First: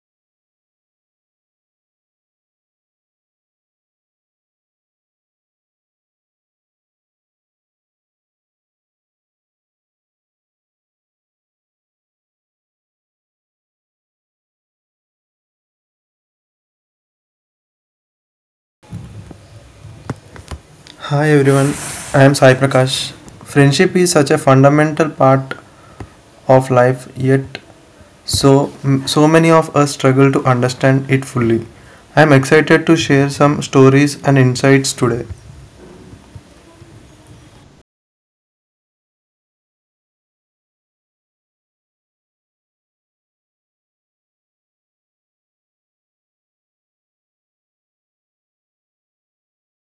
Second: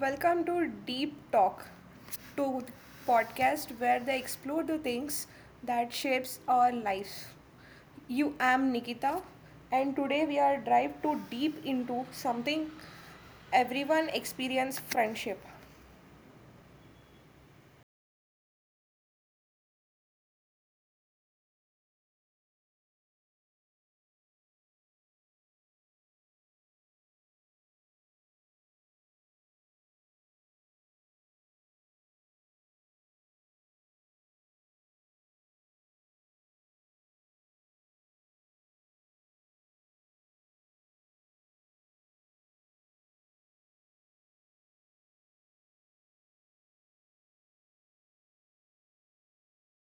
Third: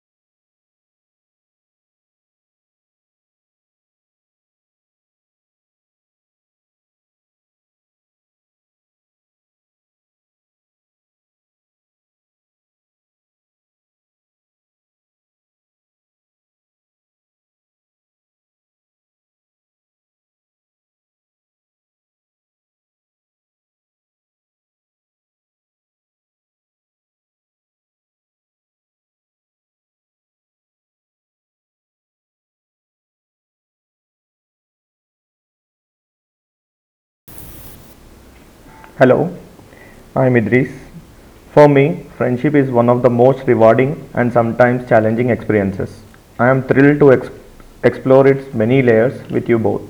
Welcome to Deep Talk, to podcast where they explore the things that shapes our life. You am Nikita, and today we are dive too deep into something everyone experience friendship. Hi everyone, I am Sai Prakash. Friendship is such a fundamental part of life, yet so so many of us struggle to understand it fully. I am excited to share some stories and insights today. Hello, I'm Idris. For me, friendship is one of the most rewarding and sometimes challenging experiences. I am thrilled to explore its many layers with you both.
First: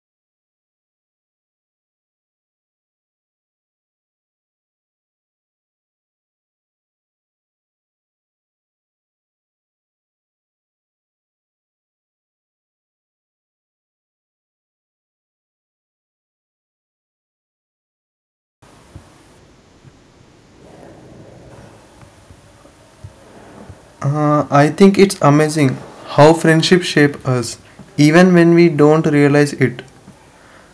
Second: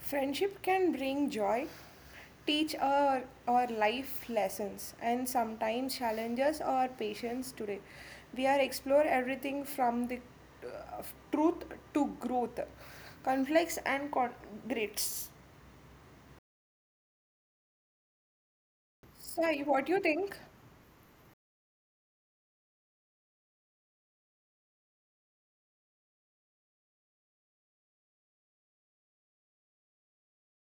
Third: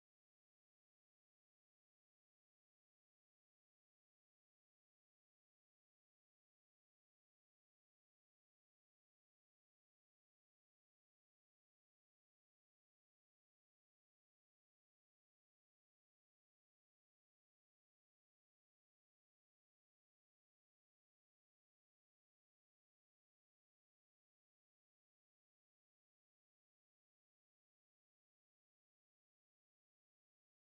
Friendship can bring joy, teach our life lessons, and sometimes challenges our patience today. We are explore everything from the uh, truth to growth, conflicts and grits. So, what do you think? I think it's amazing how friendship shape us, even when we don't realize it.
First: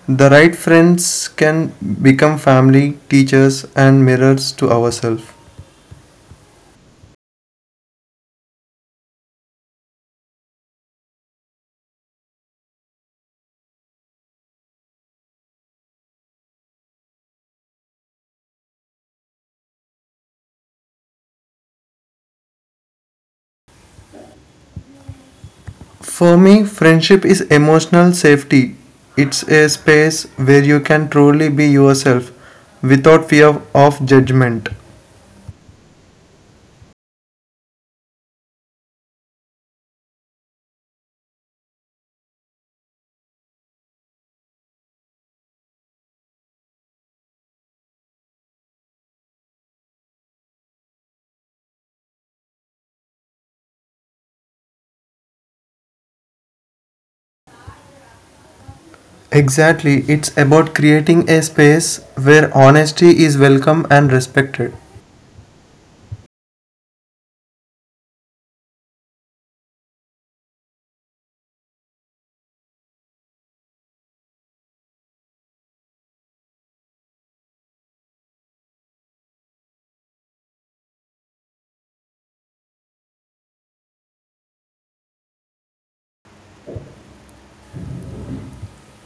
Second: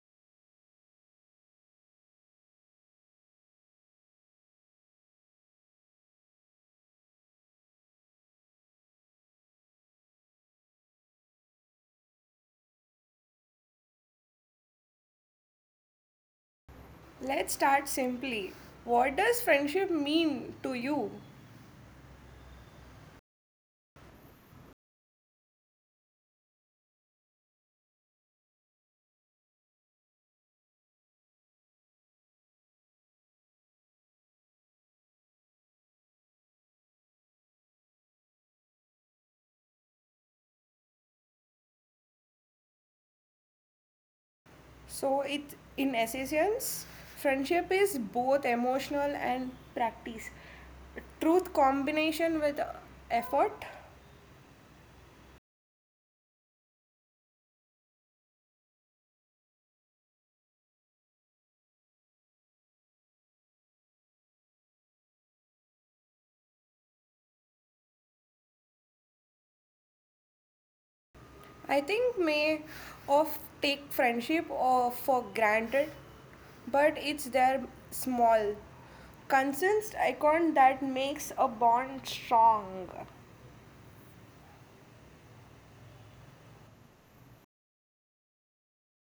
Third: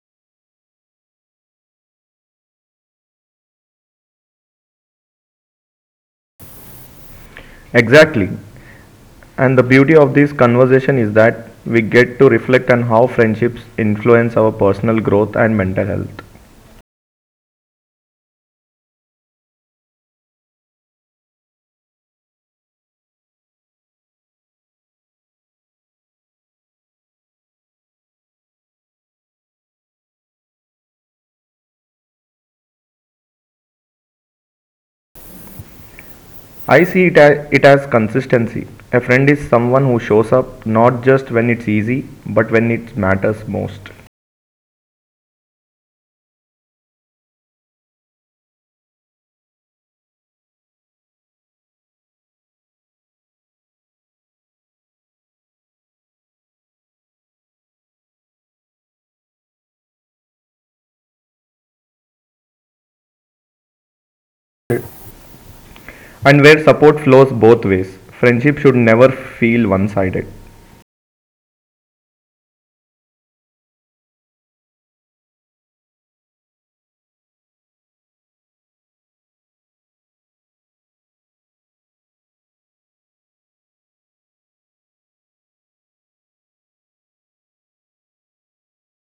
The right friends can become family, teachers, and mirrors to ourselves. Exactly. And the beauty of this conversation is that we get to reflect on how friendships influence our personal growth and mental health. Let's start simply. What does friendship mean to you? For me, friendship is emotional safety. It's a space where you can truly be yourself without fear of judgment. I see it as consistency. A friend is someone who shows up not just when it's easy, but when it matters most. So it in essence, friendship is both emotional and practice. Truth combination with effort. Exactly, it's about creating a space where honesty is welcome and respected. And where support flows both ways. Friendship should never feel one sided. I think may of take friendship or for granted, but it's their small consensed icon that makes a bond strong.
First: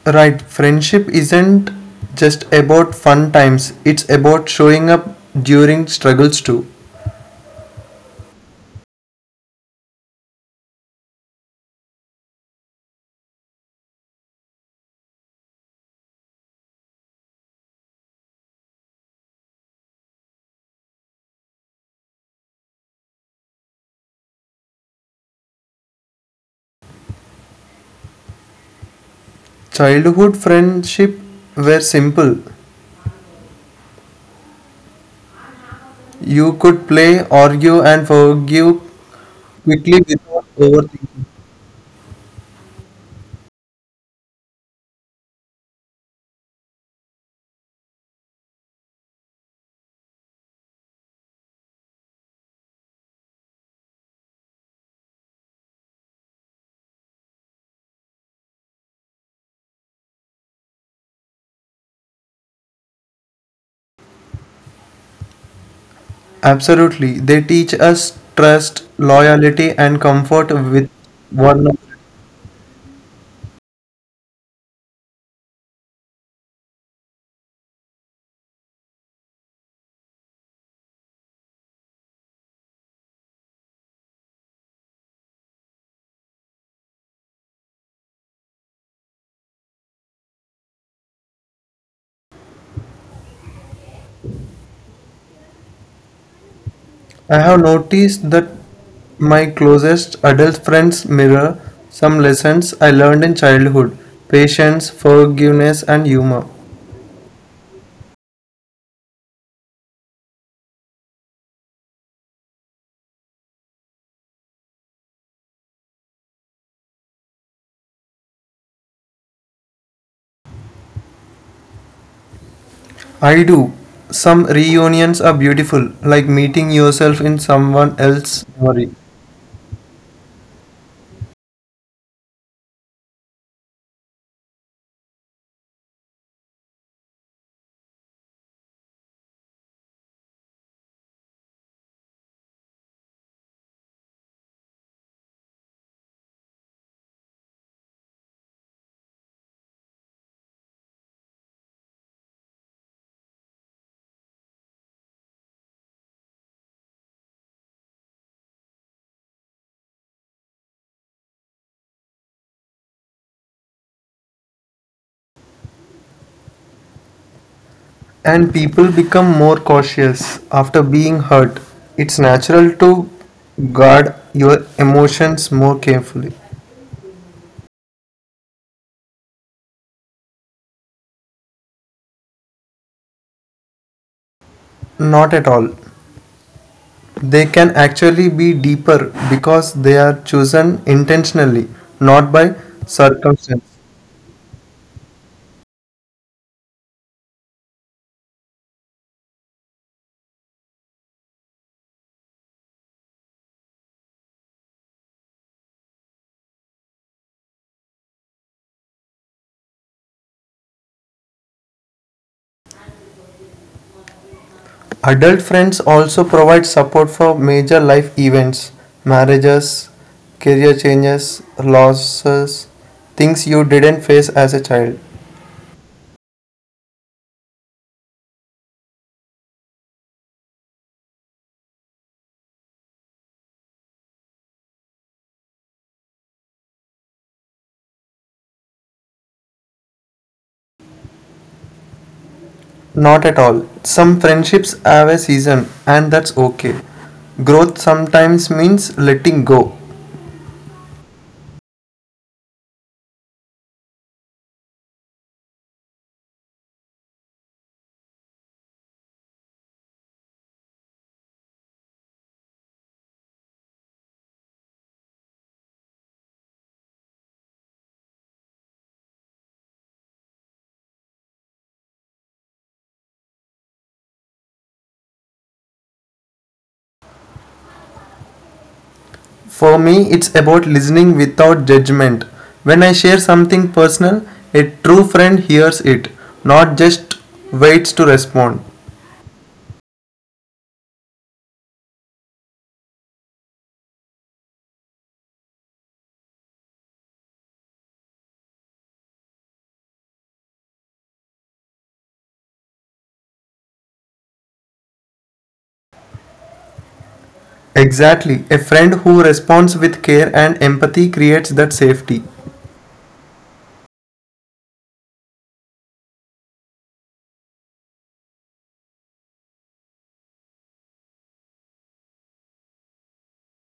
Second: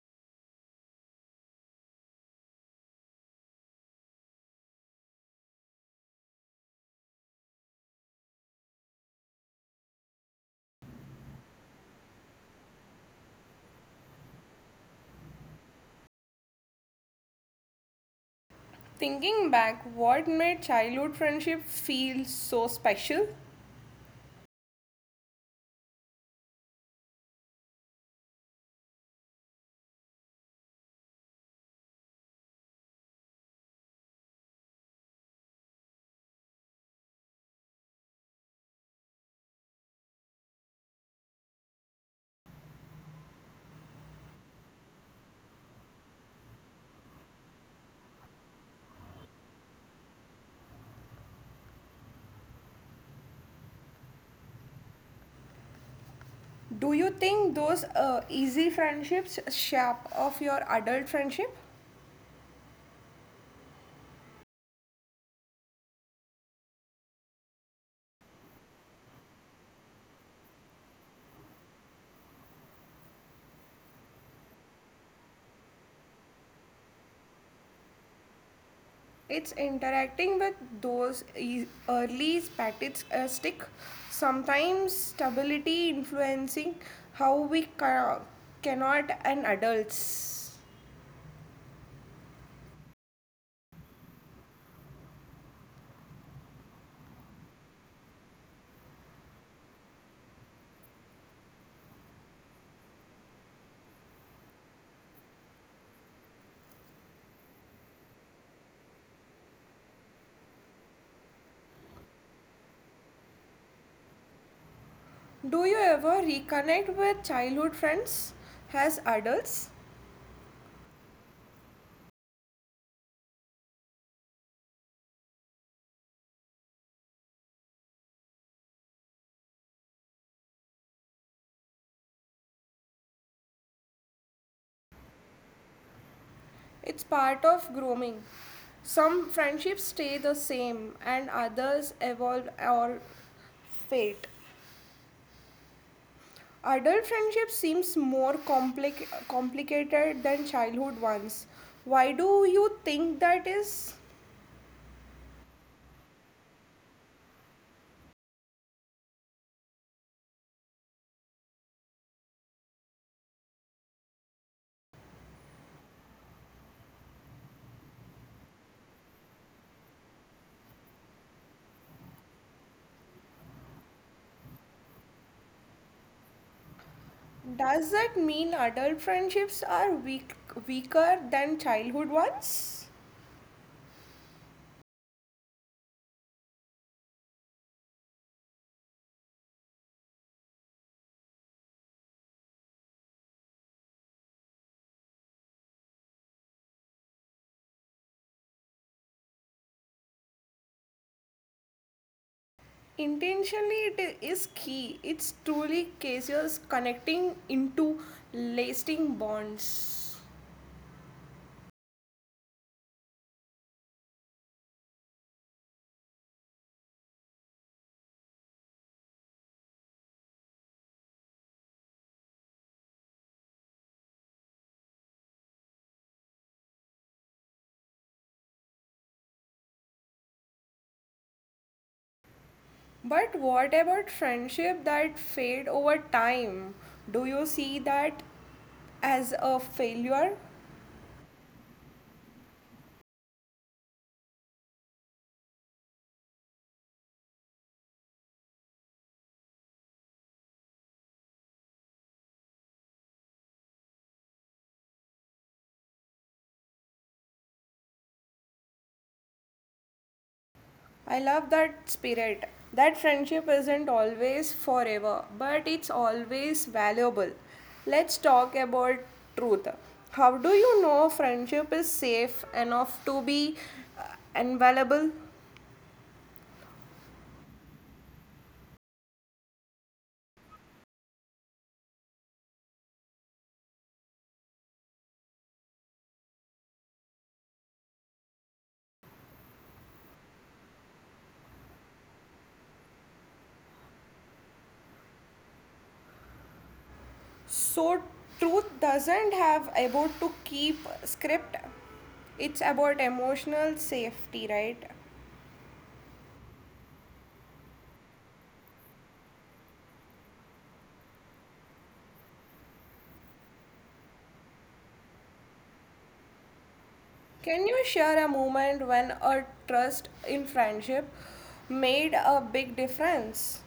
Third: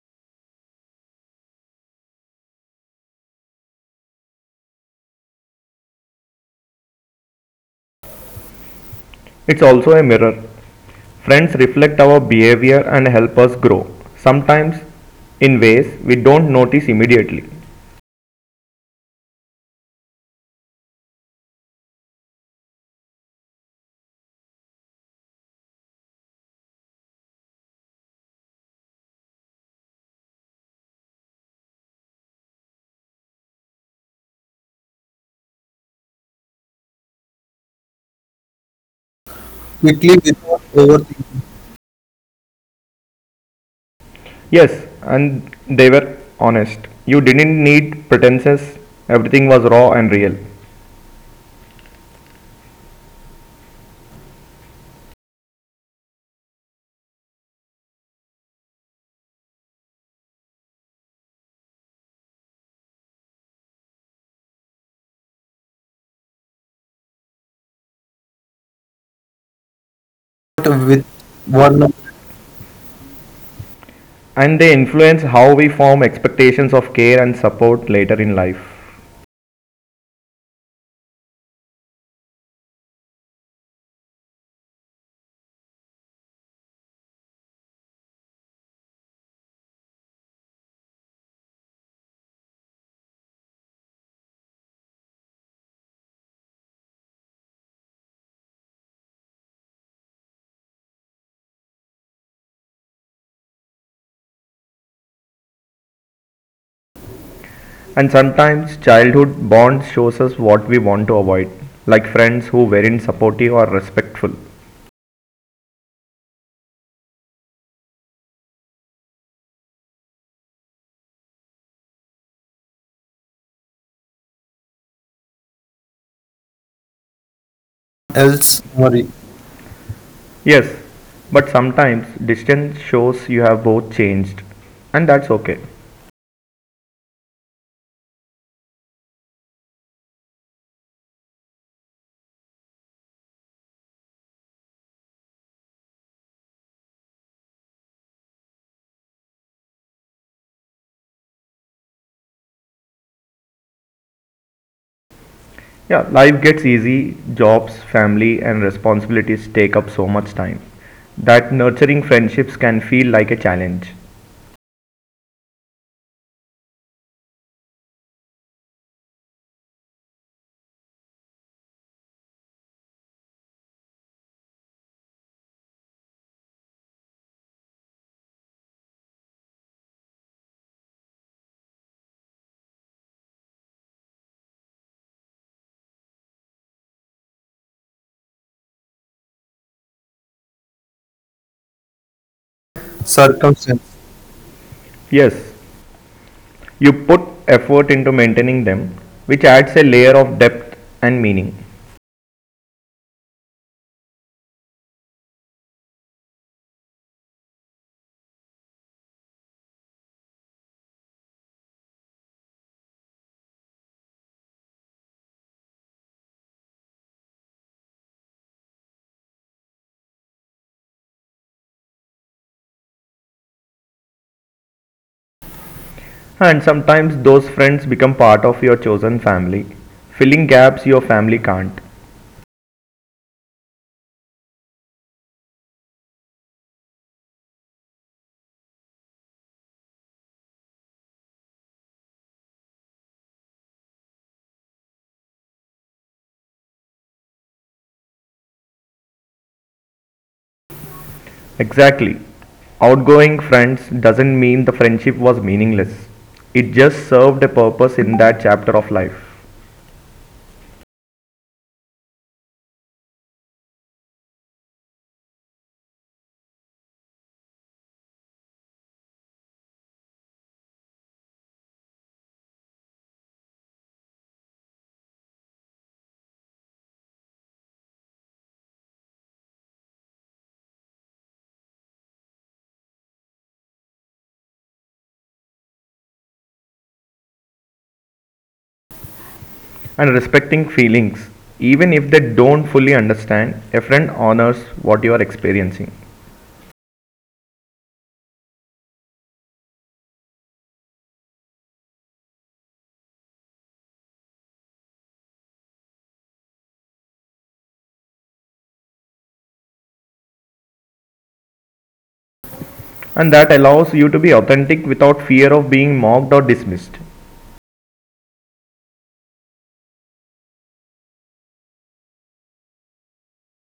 Right, friendship isn't just about fun times, it's about showing up during struggles too. It's also a mirror. Friends reflect our behavior and help us grow, sometimes in ways we don't notice immediately. Thinking back, what made childhood friendship feel so special? Childhood friendship were simple. You could play, argue, and forgive quickly Quickly without without overthinking. overthinking. Yes, and they were honest. You didn't need pretenses, everything was raw and real. Do you think those easy friendships shape of your adult friendship? Absolutely. They teach us trust, loyalty, and comfort with one another. And they influence how we form expectations of care and support later in life. It's interacting with those early spats stick. Sometimes stability influencing how we cannot an adults. I have noticed that my closest adult friends mirror some lessons I learned in childhood patience, forgiveness, and humor. And sometimes childhood bonds shows us what we want to avoid, like friends who weren't supportive or respectful. Do you ever reconnect with childhood friends as adults? I do. Some reunions are beautiful, like meeting yourself in someone else's Else memory. worry. Yes, but sometimes distance shows you have both changed, and that's okay. It's part of growing. Some friendships stay the same and others evolve or fade. Adult friendship seems more complicated than childhood ones. Why do you think that is? Yeah, life gets easy, jobs, family, and responsibilities take up so much time that nurturing friendships can feel like a challenge. And people become more cautious after being hurt. It's natural to guard your emotions more carefully. Does that mean adult friendships are weaker than childhood ones? Not at all. They can actually be deeper because they are chosen intentionally, not by circumstance. Circumstance. Yes, you put effort into maintaining them, which adds a layer of depth and meaning. Intentionally, is key. It's truly cases connecting into lasting bonds. Adult friends also provide support for major life events, marriages, career changes, losses, things you didn't face as a child. And sometimes those friends become part of your chosen family, filling gaps your family can't. But what about friendship that fade over time? Do you see that as a failure? Not at all. Some friendships have a season, and that's okay. Growth sometimes means letting go. Exactly. Outgoing friends doesn't mean the friendship was meaningless. It just served a purpose in that chapter of life. I love that spirit. That friendship isn't always forever, but it's always valuable. Let's talk about truth. How do you know friendship is safe enough to be uh, invaluable? For me, it's about listening without judgment. When I share something personal, a true friend hears it, not just waits to respond. And respecting feelings, even if they don't fully understand, a friend honors what you are experiencing. So, truth doesn't have about to keep script. It's about emotional safety, right? Exactly, a friend who responds with care and empathy creates that safety. And that allows you to be authentic without fear of being mocked or dismissed. Can you share a moment when a trust in friendship made a big difference?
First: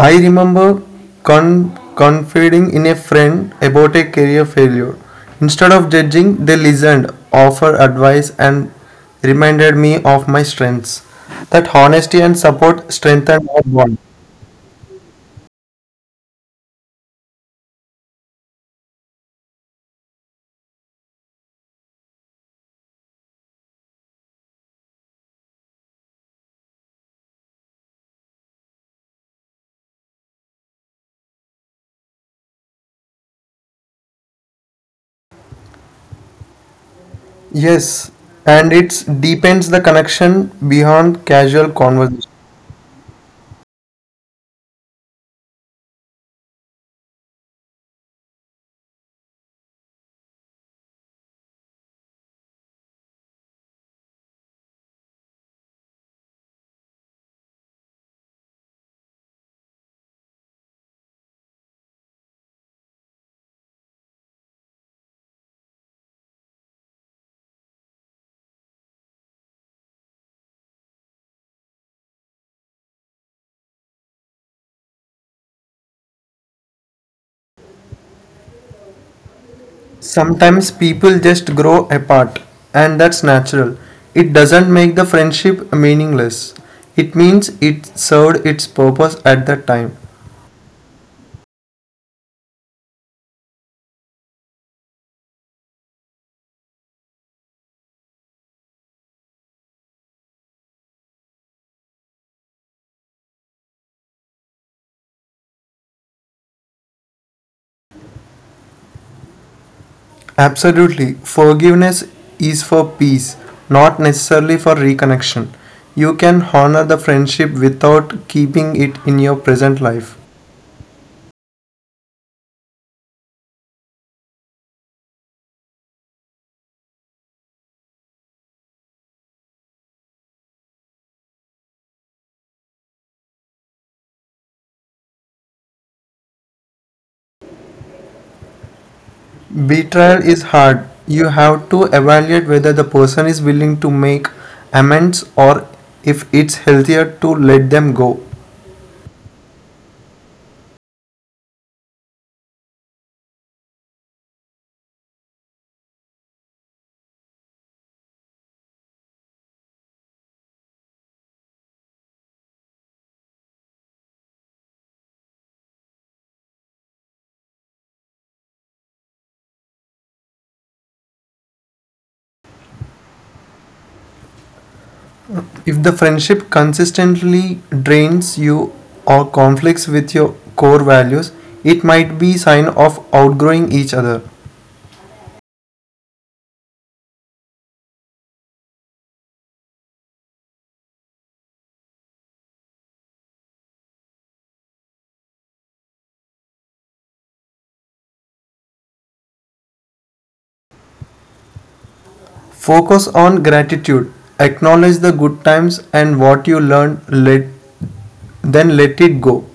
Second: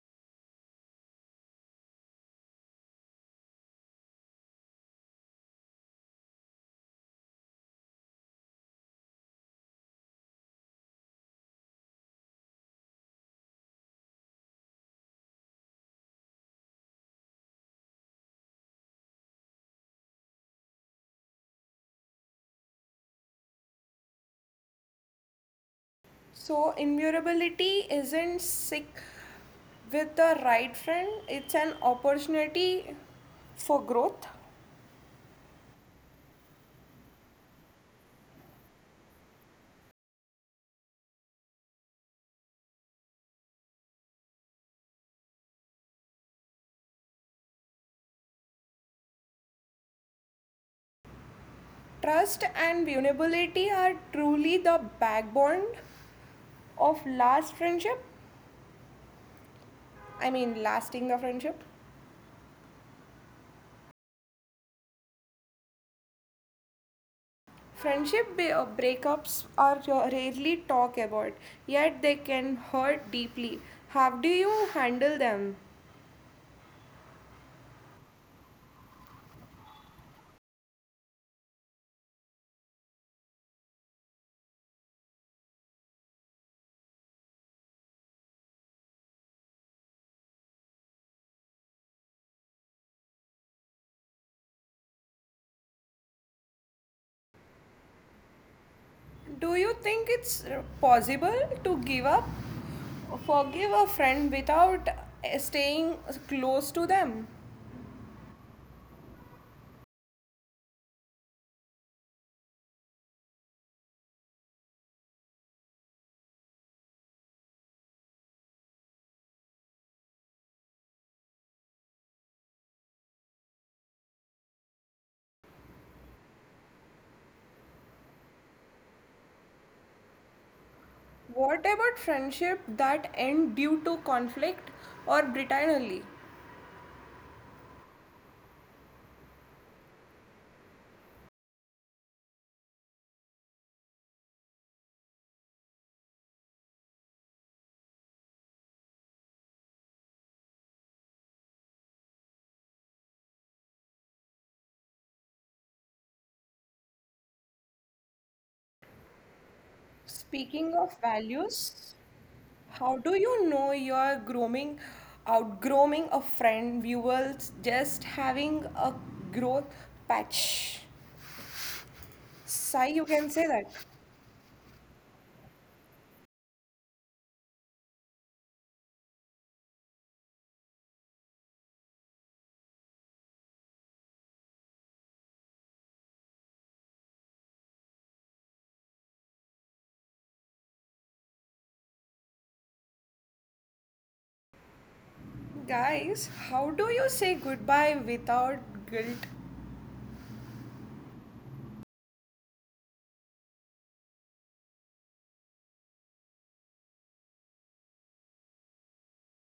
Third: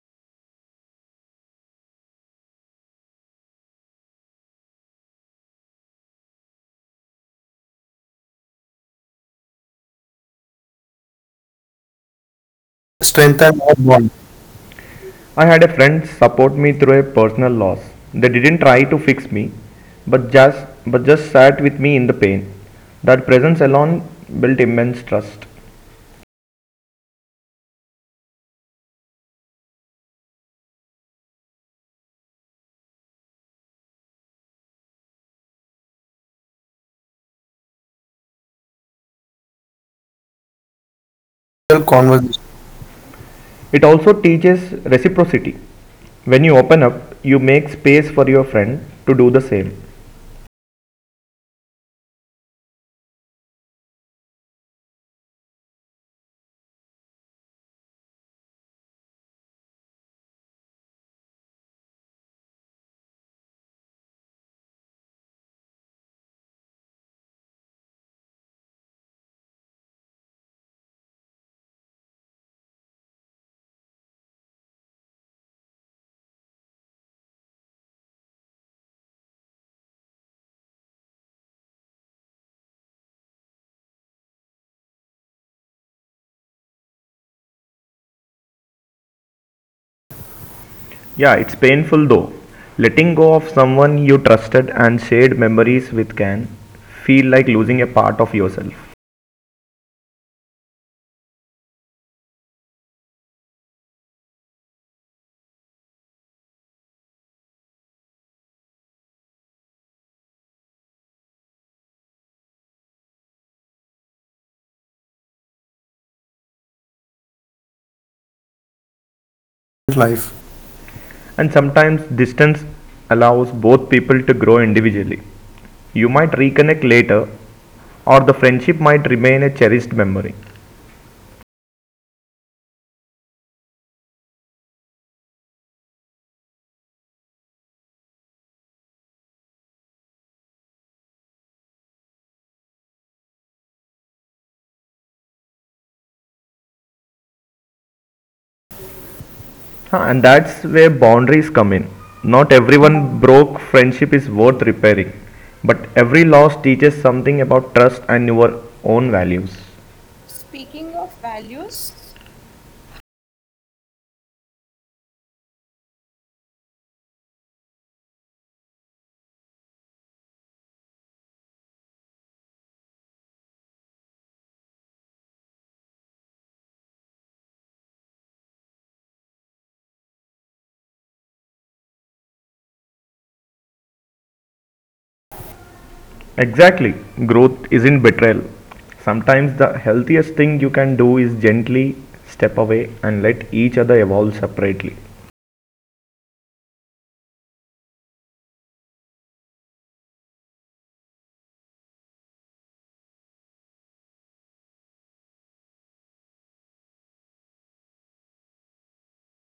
I remember confiding in a friend about a career failure. Instead of judging, they listened, offered advice, and reminded me of my strengths. That honesty and support strengthened Strengthen our our bond. bond. I had a friend support me through a personal loss. They didn't try to fix me, but just sat with me in the pain. That presence alone built immense trust. So, invulnerability isn't sick with the right friend, it's an opportunity for growth. Yes, and it deepens the connection beyond casual Real conversation. conversation. It also teaches reciprocity. When you open up, you make space for your friend to do the same. Trust and vulnerability are truly the backbone of last friendship. I mean, lasting the friendship. Friendship breakups are rarely talked about, yet they can hurt deeply. How do you handle them? Sometimes people just grow apart, and that's natural. It doesn't make the friendship meaningless. It means it served its purpose at that time. Yeah, it's painful though. Letting go of someone you trusted and shared memories with can feel like losing a part of yourself. Do you think it's possible to give up Forgive a friend without staying close to them. Absolutely, forgiveness is for peace, not necessarily for reconnection. You can honor the friendship without keeping it in your present life. Life. And sometimes distance allows both people to grow individually. You might reconnect later, or the friendship might remain a cherished memory. What about friendship that end due to conflict or britantly? Betrayal is hard. You have to evaluate whether the person is willing to make amends or if it's healthier to let them go. And that's where boundaries come in. Not everyone broke friendship is worth repairing, but every loss teaches something about trust and your own values. Speaking of values, how do you know you're grooming, outgrowing a friend? You will just having a growth patch. Sigh, you can say that. If the friendship consistently drains you or conflicts with your core values, it might be a sign of outgrowing each other. Exactly, growth isn't betrayal. Sometimes the healthiest thing you can do is gently step away and let each other evolve separately. Guys, how do you say goodbye without guilt? Focus on gratitude. Acknowledge the good times and what you learned, then let it go.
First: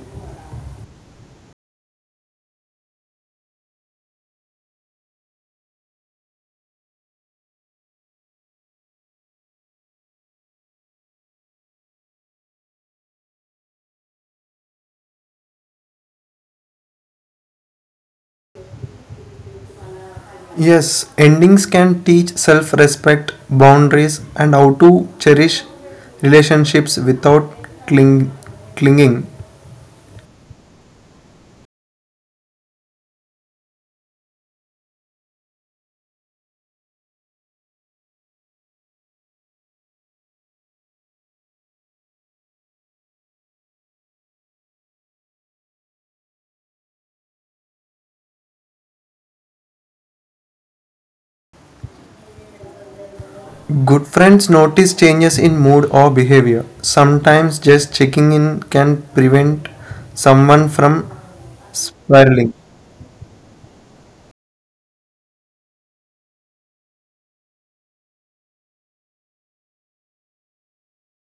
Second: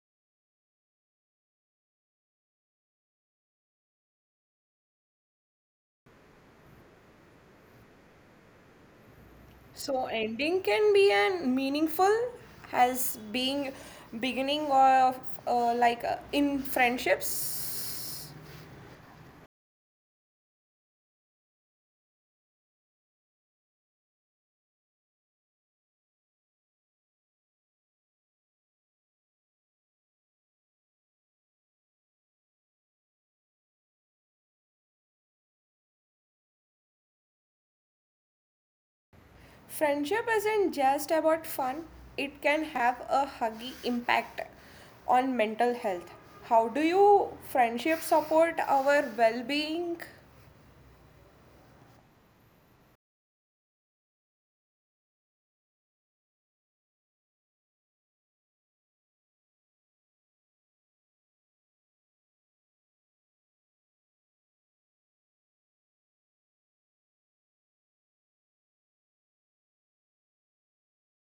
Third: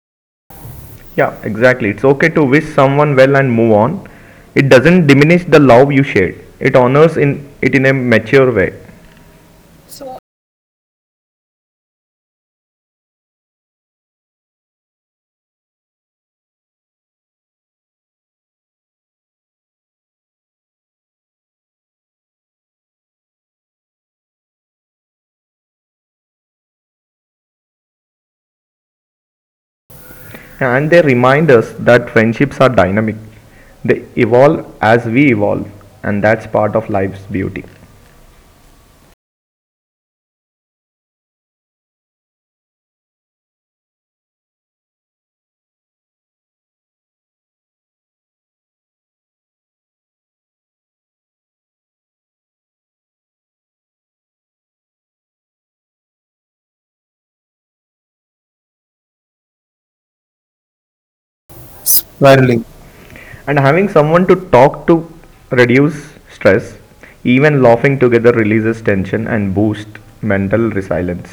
Yeah, exactly. It's okay to wish someone well and move on. It doesn't diminish the love you shared. It honors in a mature way. So ending can be an meaningful as being beginning of in friendships. Yes, endings can teach self respect, boundaries, and how to cherish relationships without cling- clinging. And they remind us that friendships are dynamic. They evolve as we evolve, and that's part of life's beauty. Friendship isn't just about fun. It can have a huggy impact on mental health. How do you friendship support our well-being? Good friends notice changes in mood or behavior. Sometimes just checking in can prevent someone from spiraling. Spiraling. And having someone to talk to reduce stress, even laughing together releases tension and boosts mental resilience.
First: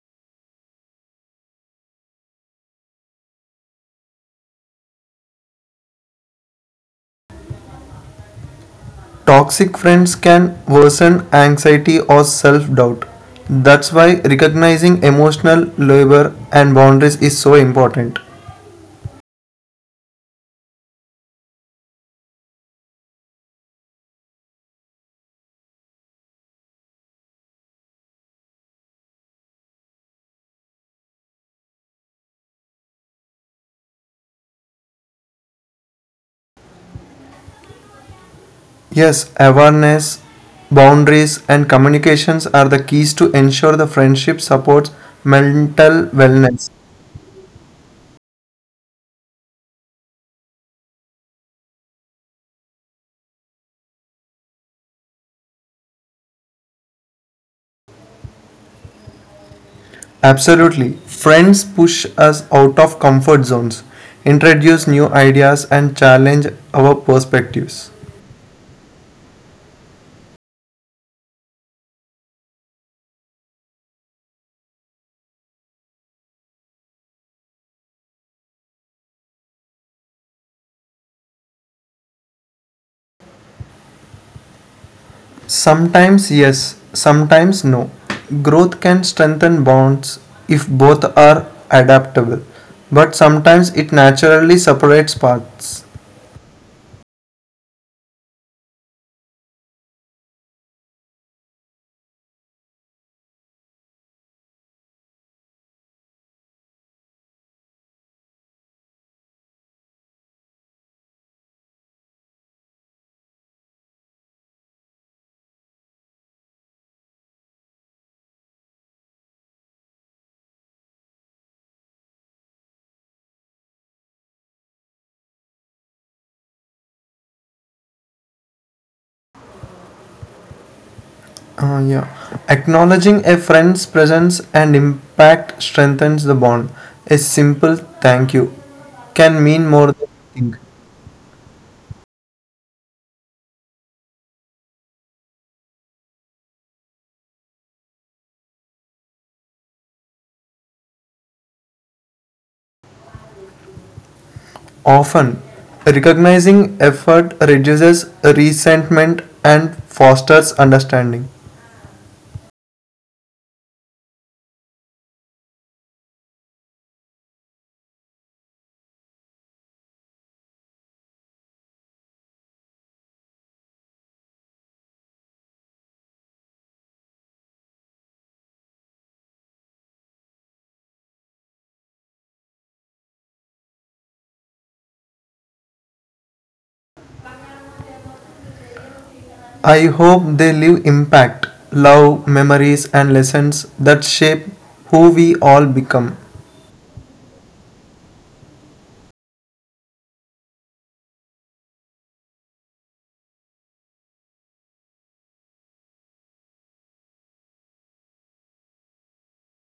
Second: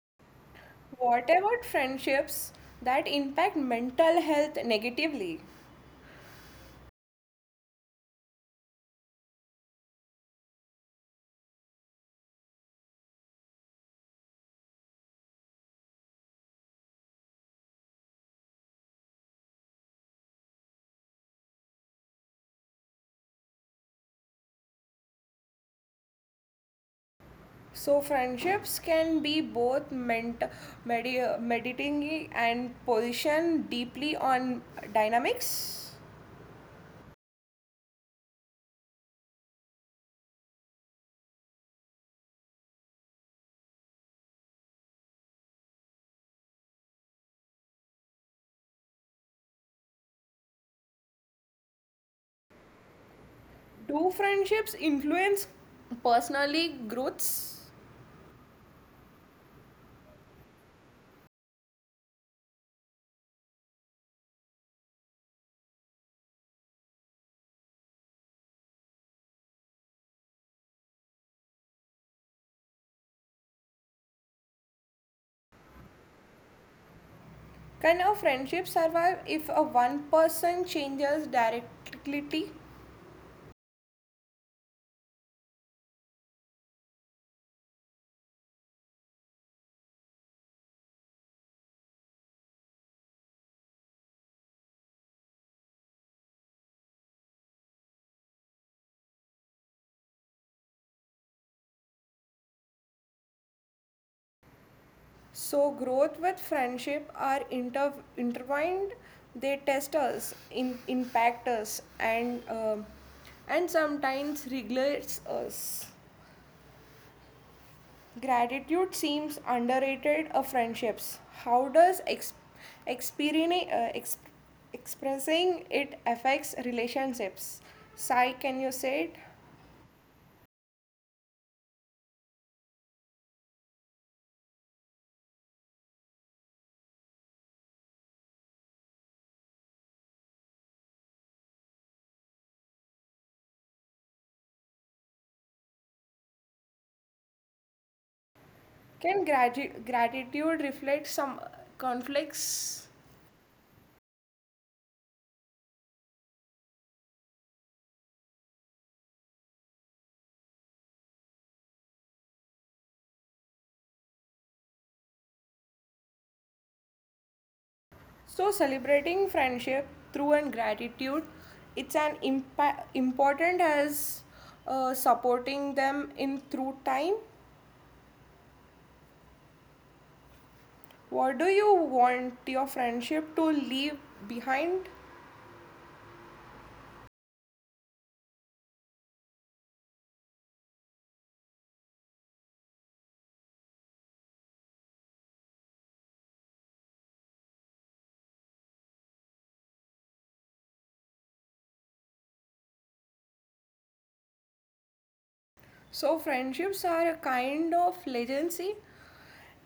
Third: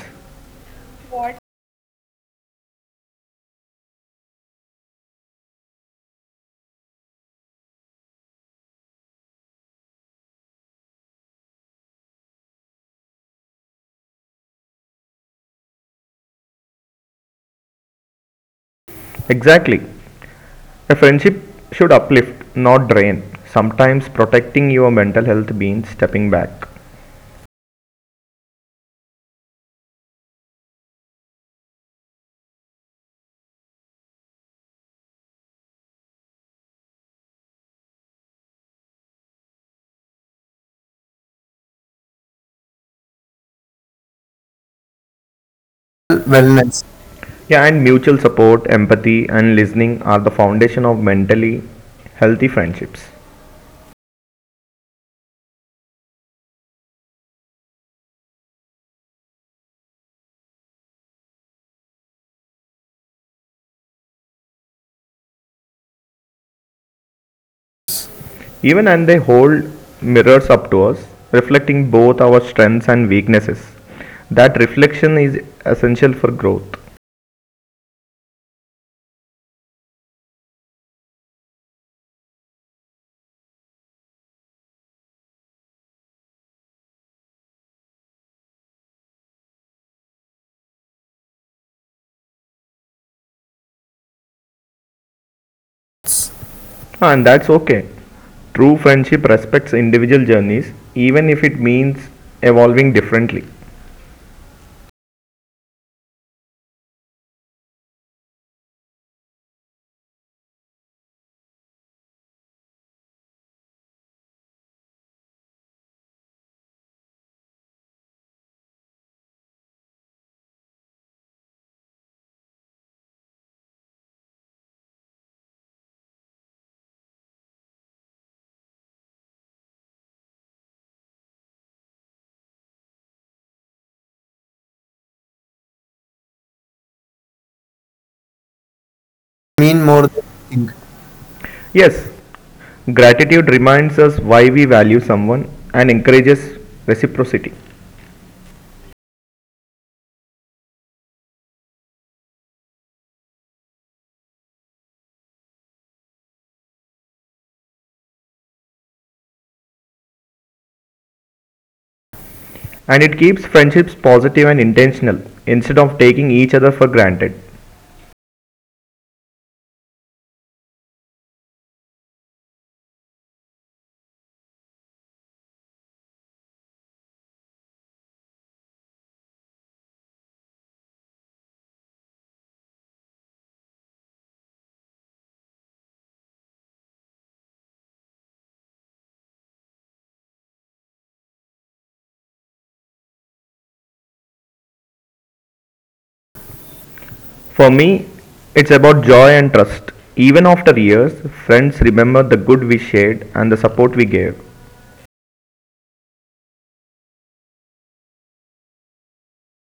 What about friendships that impact mental health negatively? Toxic friends can worsen anxiety or self doubt. That's why recognizing emotional labor and boundaries is so important. Exactly. A friendship should uplift, not drain. Sometimes protecting your mental health means stepping back. So friendships can be both meditating and position deeply on dynamics. Yes, awareness, boundaries, and communications are the keys to ensure the friendship supports mental wellness. Wellness. Yeah, and mutual support, empathy, and listening are the foundation of mentally healthy friendships. Do friendships influence personally growths? Absolutely. Friends push us out of comfort zones, introduce new ideas, and challenge our perspectives. Even and they hold mirrors up to us, reflecting both our strengths and weaknesses. That reflection is essential for growth, Can a friendship survive if a one person changes directly? Sometimes yes, sometimes no. Growth can strengthen bonds if both are adaptable, but sometimes it naturally separates paths. and that's okay. True friendship respects individual journeys, even if it means evolving differently. So growth with friendship are intertwined. They test us, impact us, and sometimes regulates us. Gratitude seems underrated of friendships. How does experience, uh, ex- expressing it affects relationships? Sai, can you say it? Yeah. Acknowledging a friend's presence and impact strengthens the bond. A simple thank you can mean Mean more than more you than think. think. Yes, gratitude reminds us why we value someone and encourages reciprocity. Can gratitude reflect some conflicts? Often, recognizing effort reduces resentment and fosters understanding. And it keeps friendships positive and intentional instead of taking each other for granted. So, celebrating friendship through and gratitude, it's an important as supporting them in through time. What do you want your friendship to leave behind? I hope they leave impact, love, memories, and lessons that shape who we all become. For me, it's about joy and trust. Even after years, friends remember the good we shared and the support we gave. So, friendships are a kind of legacy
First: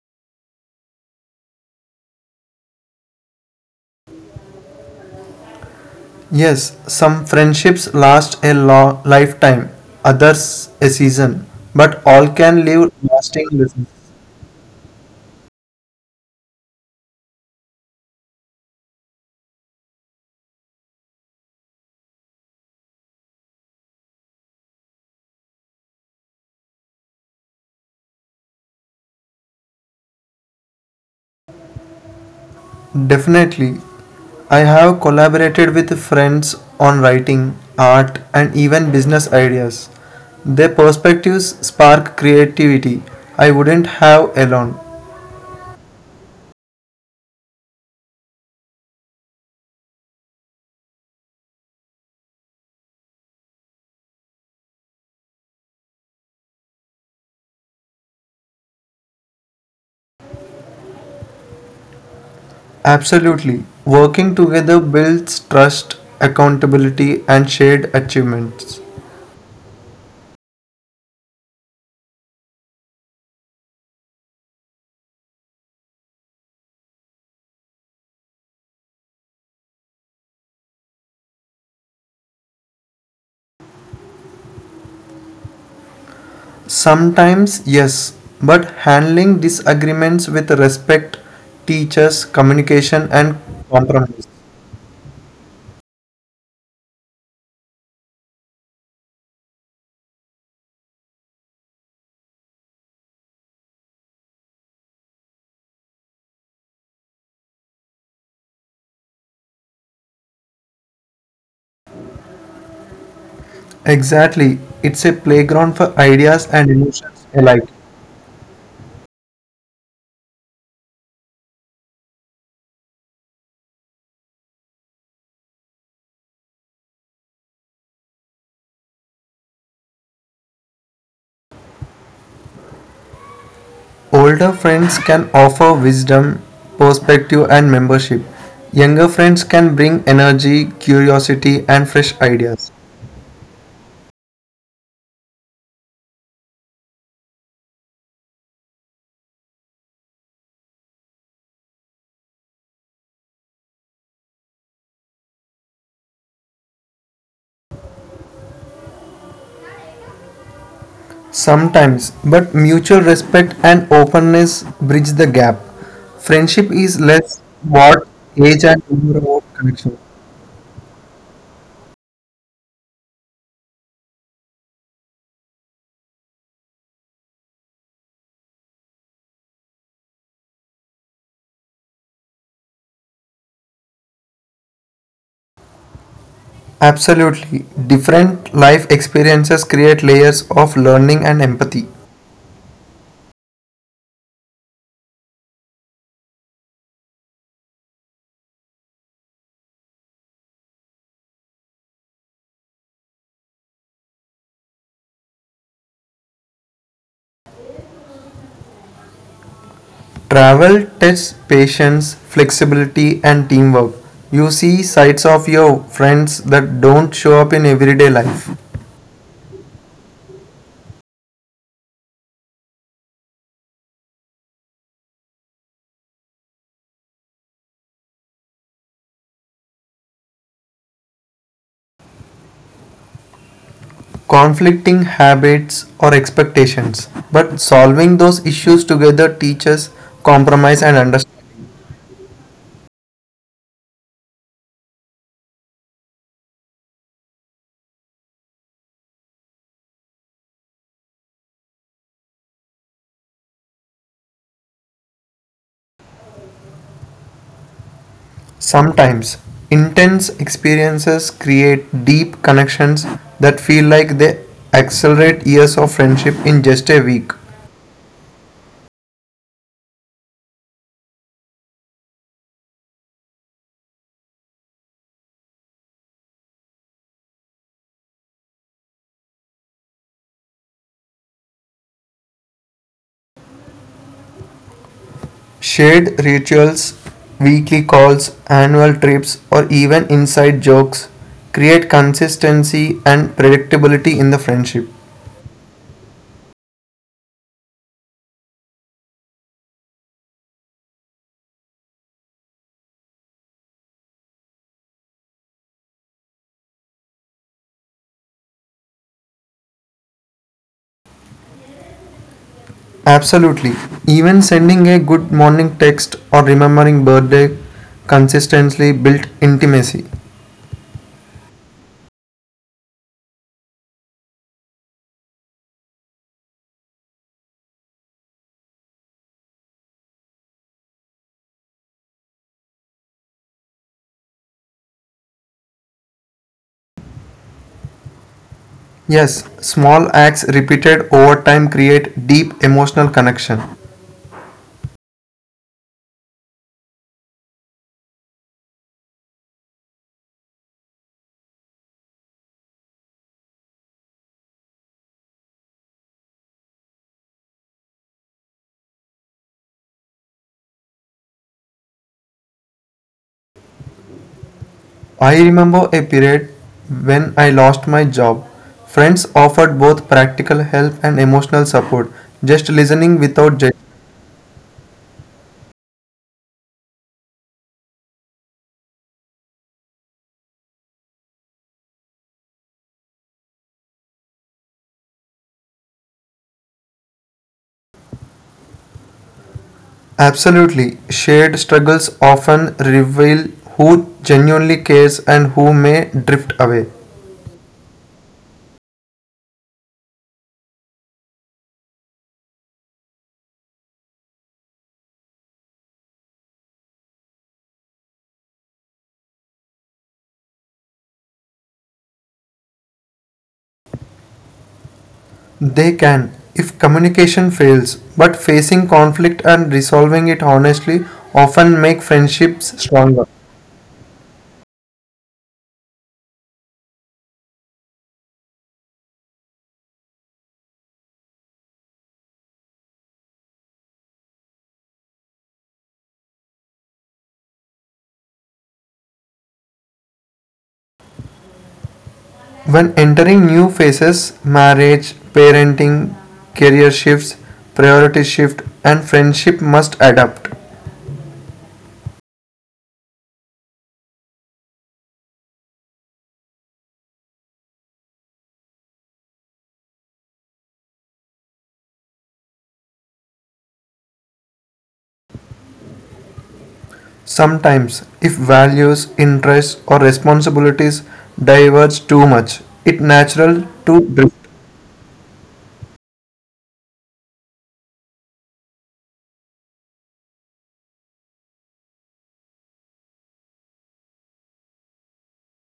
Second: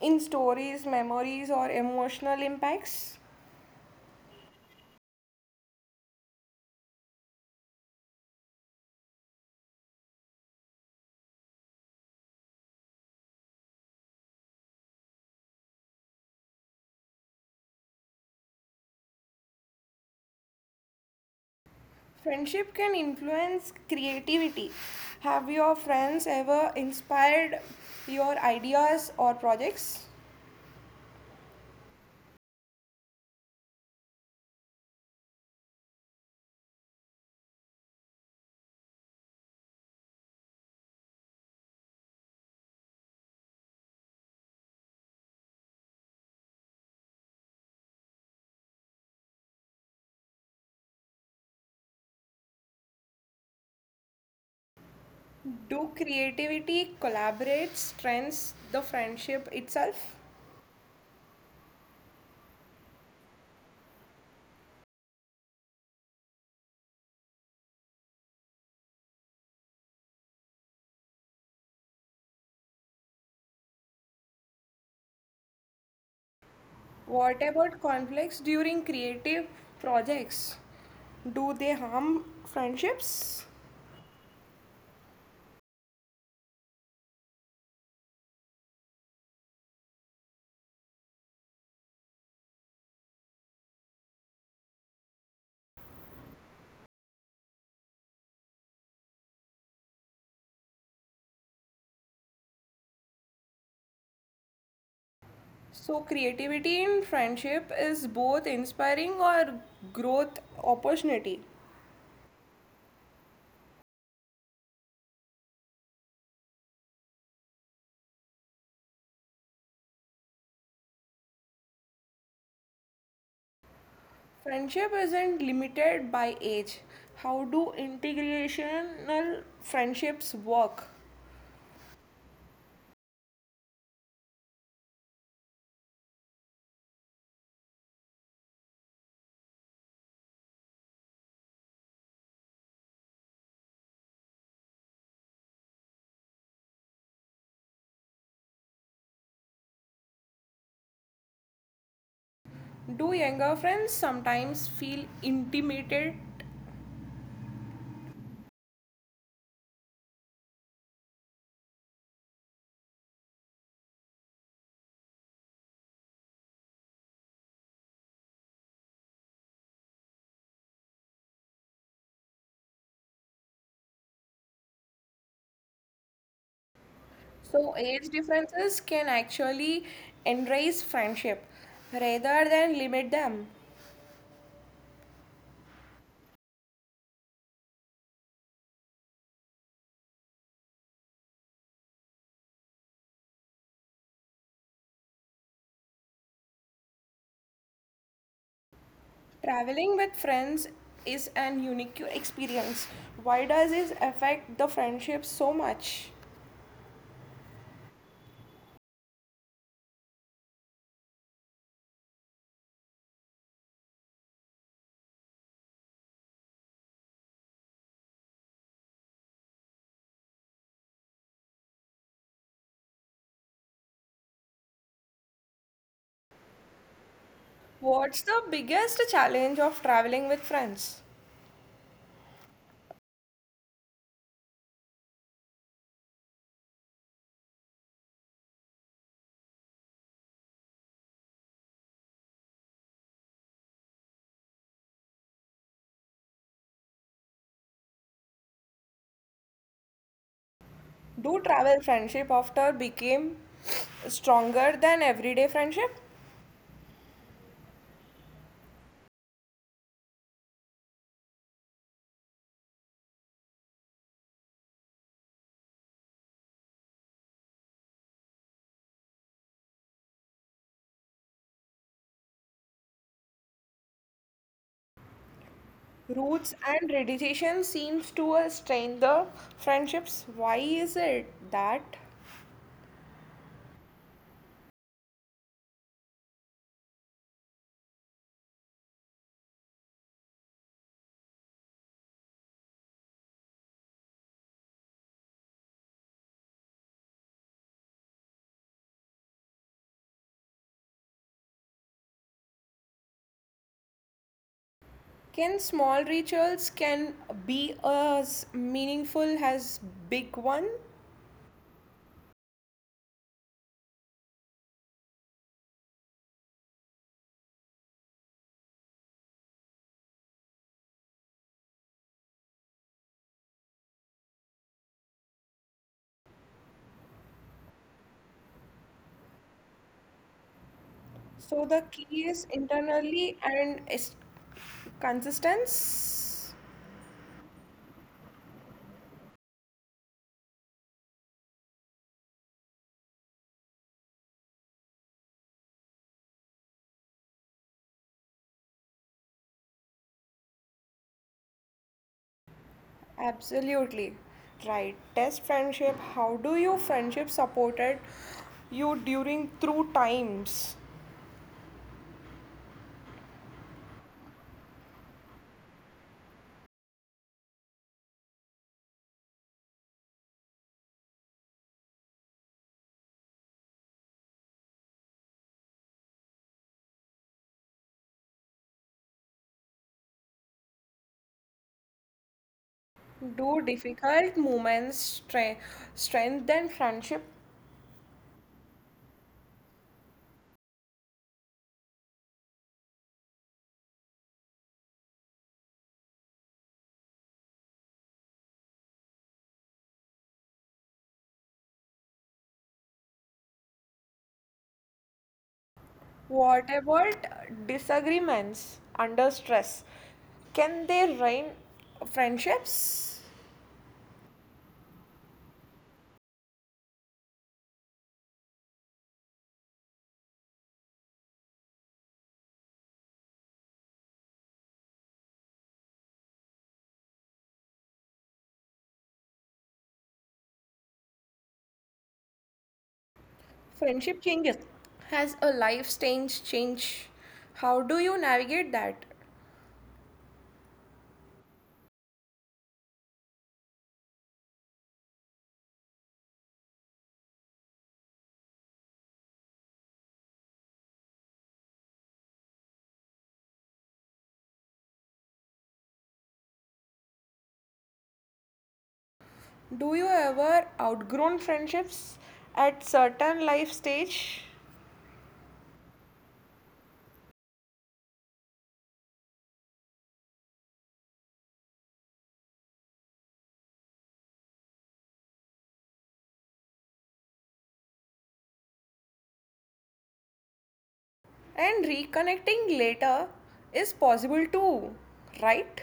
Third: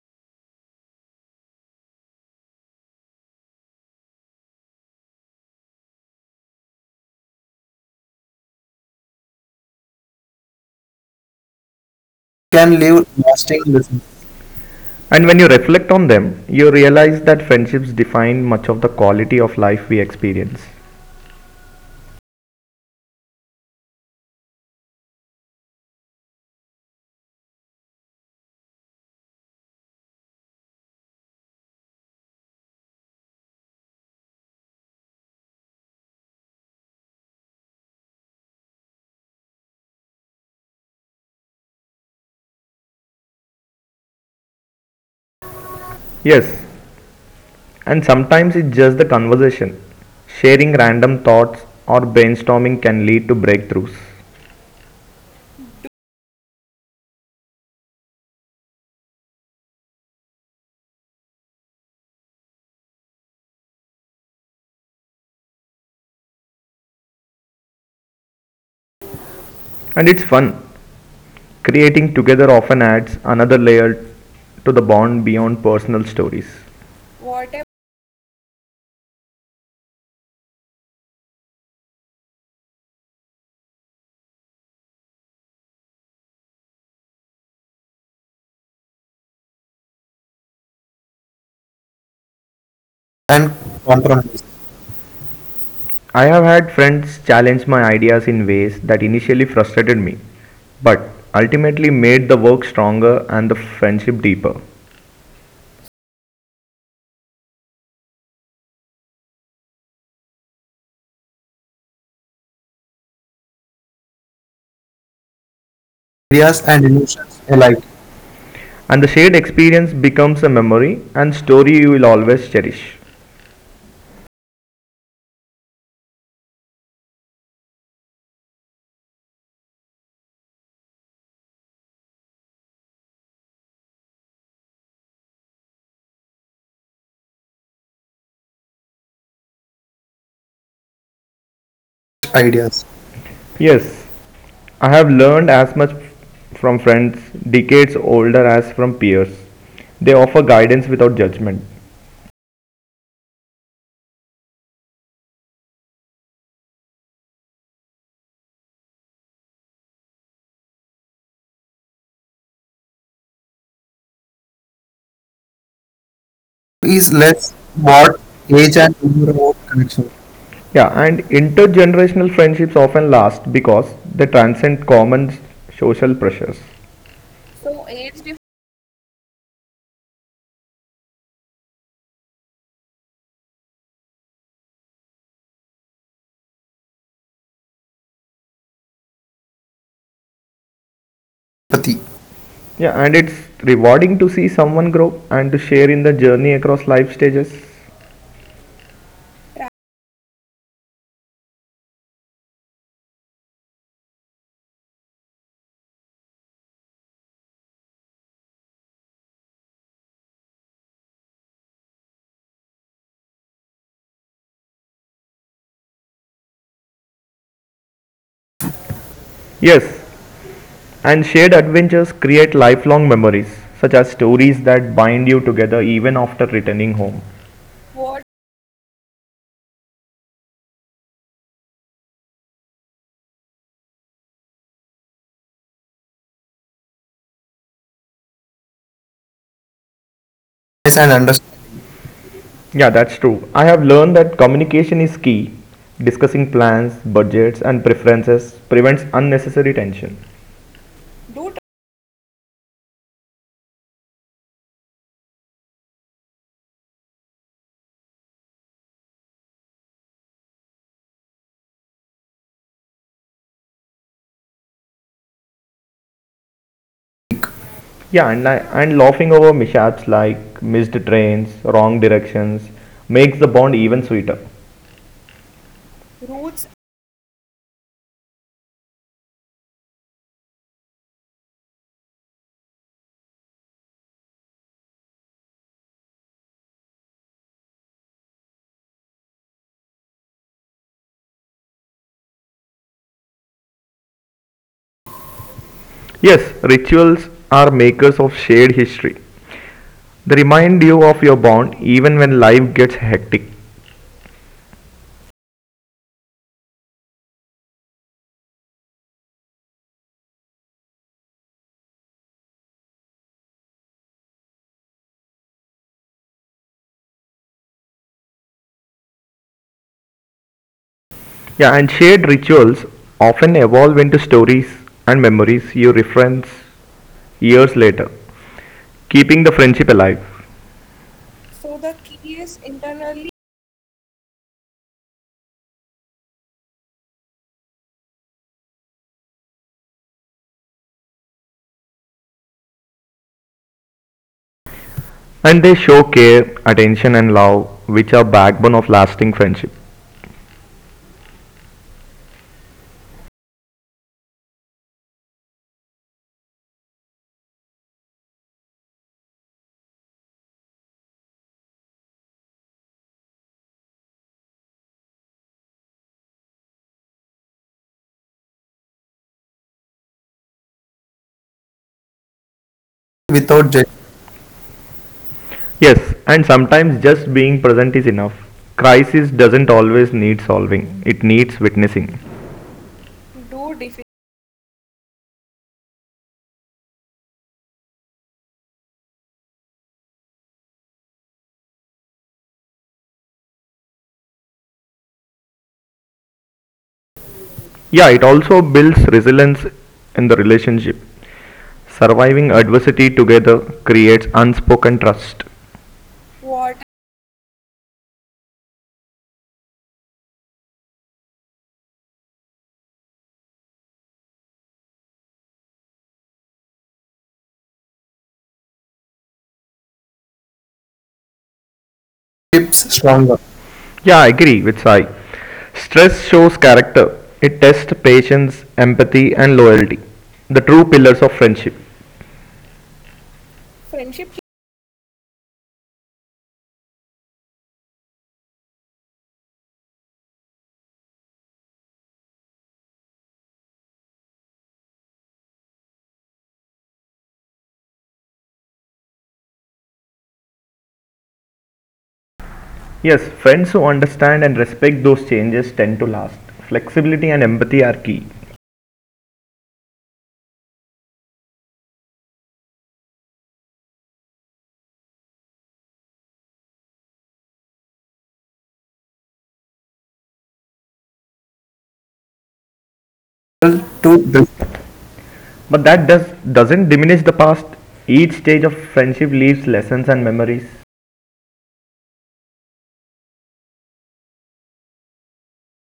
in stories, memories, or emotional impacts. Yes, some friendships last a lifetime, others a season, but all can Can leave leave lasting lasting lessons. lessons. And when you reflect on them, you realize that friendships define much of the quality of life we experience. Friendship can influence creativity. Have your friends ever inspired your ideas or projects? Definitely. I have collaborated with friends on writing, art, and even business ideas. Their perspectives spark creativity I wouldn't have alone. Yes, and sometimes it's just the conversation. Sharing random thoughts or brainstorming can lead to breakthroughs. Do creativity collaborate strengths the friendship itself? Absolutely. Working together builds trust, accountability, and shared achievements. And it's fun. Creating together often adds another layer to the bond beyond personal stories. What about conflicts during creative projects? Do they harm friendships? Sometimes, yes, but handling disagreements with respect teaches communication and And compromise. compromise. I have had friends challenge my ideas in ways that initially frustrated me, but ultimately made the work stronger and the friendship deeper. So, creativity in friendship is both inspiring or growth opportunity. Exactly, it's a playground for ideas Ideas and and emotions emotions alike. alike. And the shared experience becomes a memory and story you will always cherish. Friendship isn't limited by age. How do integrational friendships work? Older friends can offer wisdom, perspective, and membership. Younger friends can bring energy, curiosity, and fresh ideas. Ideas. Yes, I have learned as much from friends decades older as from peers. They offer guidance without judgment. Do younger friends sometimes feel intimidated? Sometimes, but mutual respect and openness bridge the gap. Friendship is Is less less what what age age and and more more about about connection. connection. Yeah, and intergenerational friendships often last because they transcend common social pressures. So, age differences can actually enrich friendship rather than limit them. Absolutely. Different life experiences create layers of learning and empathy. Empathy. Yeah, and it's rewarding to see someone grow and to share in the journey across life stages. Traveling with friends is an unique experience. Why does this affect the friendship so much? Travel tests patience, flexibility, and teamwork. You see sides of your friends that don't show up in everyday life. Yes, and shared adventures create lifelong memories, such as stories that bind you together even after returning home. What's the biggest challenge of traveling with friends? Conflicting habits or expectations. But solving those issues together teaches compromise Yes, and and understanding. understand. Yeah, that's true. I have learned that communication is key. Discussing plans, budgets, and preferences prevents unnecessary tension. Do travel friendship after became stronger than everyday friendship? Sometimes, intense experiences create deep connections that feel like they accelerate years of friendship in just a week. Yeah, and laughing over mishaps like missed trains, wrong directions makes the bond even sweeter. Roots and tradition seems to strain the friendships. Why is it that? Shared rituals, weekly calls, annual trips, or even inside jokes create consistency and predictability in the friendship. Yes, rituals are makers of shared history. They remind you of your bond even when life gets hectic. Can small rituals can be as meaningful as big one? Absolutely. Even sending a good morning text or remembering birthday consistently built intimacy. Yeah, and shared rituals often evolve into stories and memories you reference years later, keeping the friendship alive. So the key is internally and is consistence. Yes, small acts repeated over time create deep emotional connection. And they show care, attention, and love, which are backbone of lasting friendship. Absolutely right. Test friendship. How do you friendship supported you during through times? I remember a period when I lost my job. Friends offered both practical help and emotional support, just listening without Without judgment. judgment. Yes, and sometimes just being present is enough. Crisis doesn't always need solving, it needs witnessing. Do difficult moments strengthen friendship? Absolutely, shared struggles often reveal who genuinely cares and who may drift away. Yeah, it also builds resilience in the relationship. Surviving adversity together creates unspoken trust. What about disagreements under stress? Can they ruin friendships? They can, if communication fails, but facing conflict and resolving it honestly often make friendships Ships stronger. stronger. Yeah, I agree with Sai. Stress shows character. It tests patience, empathy, and loyalty, the true pillars of friendship. Friendship changes. Has a life change change? How do you navigate that? When entering new phases, marriage, parenting, career shifts, priority shift, and friendship must adapt. Yes, friends who understand and respect those changes tend to last. Flexibility and empathy are key. Do you ever outgrown friendships at certain life stage Sometimes, if values, interests, or responsibilities diverge too much, it's natural Well, to drift. but that doesn't diminish the past. Each stage of friendship leaves lessons and memories. and reconnecting later is possible too, right?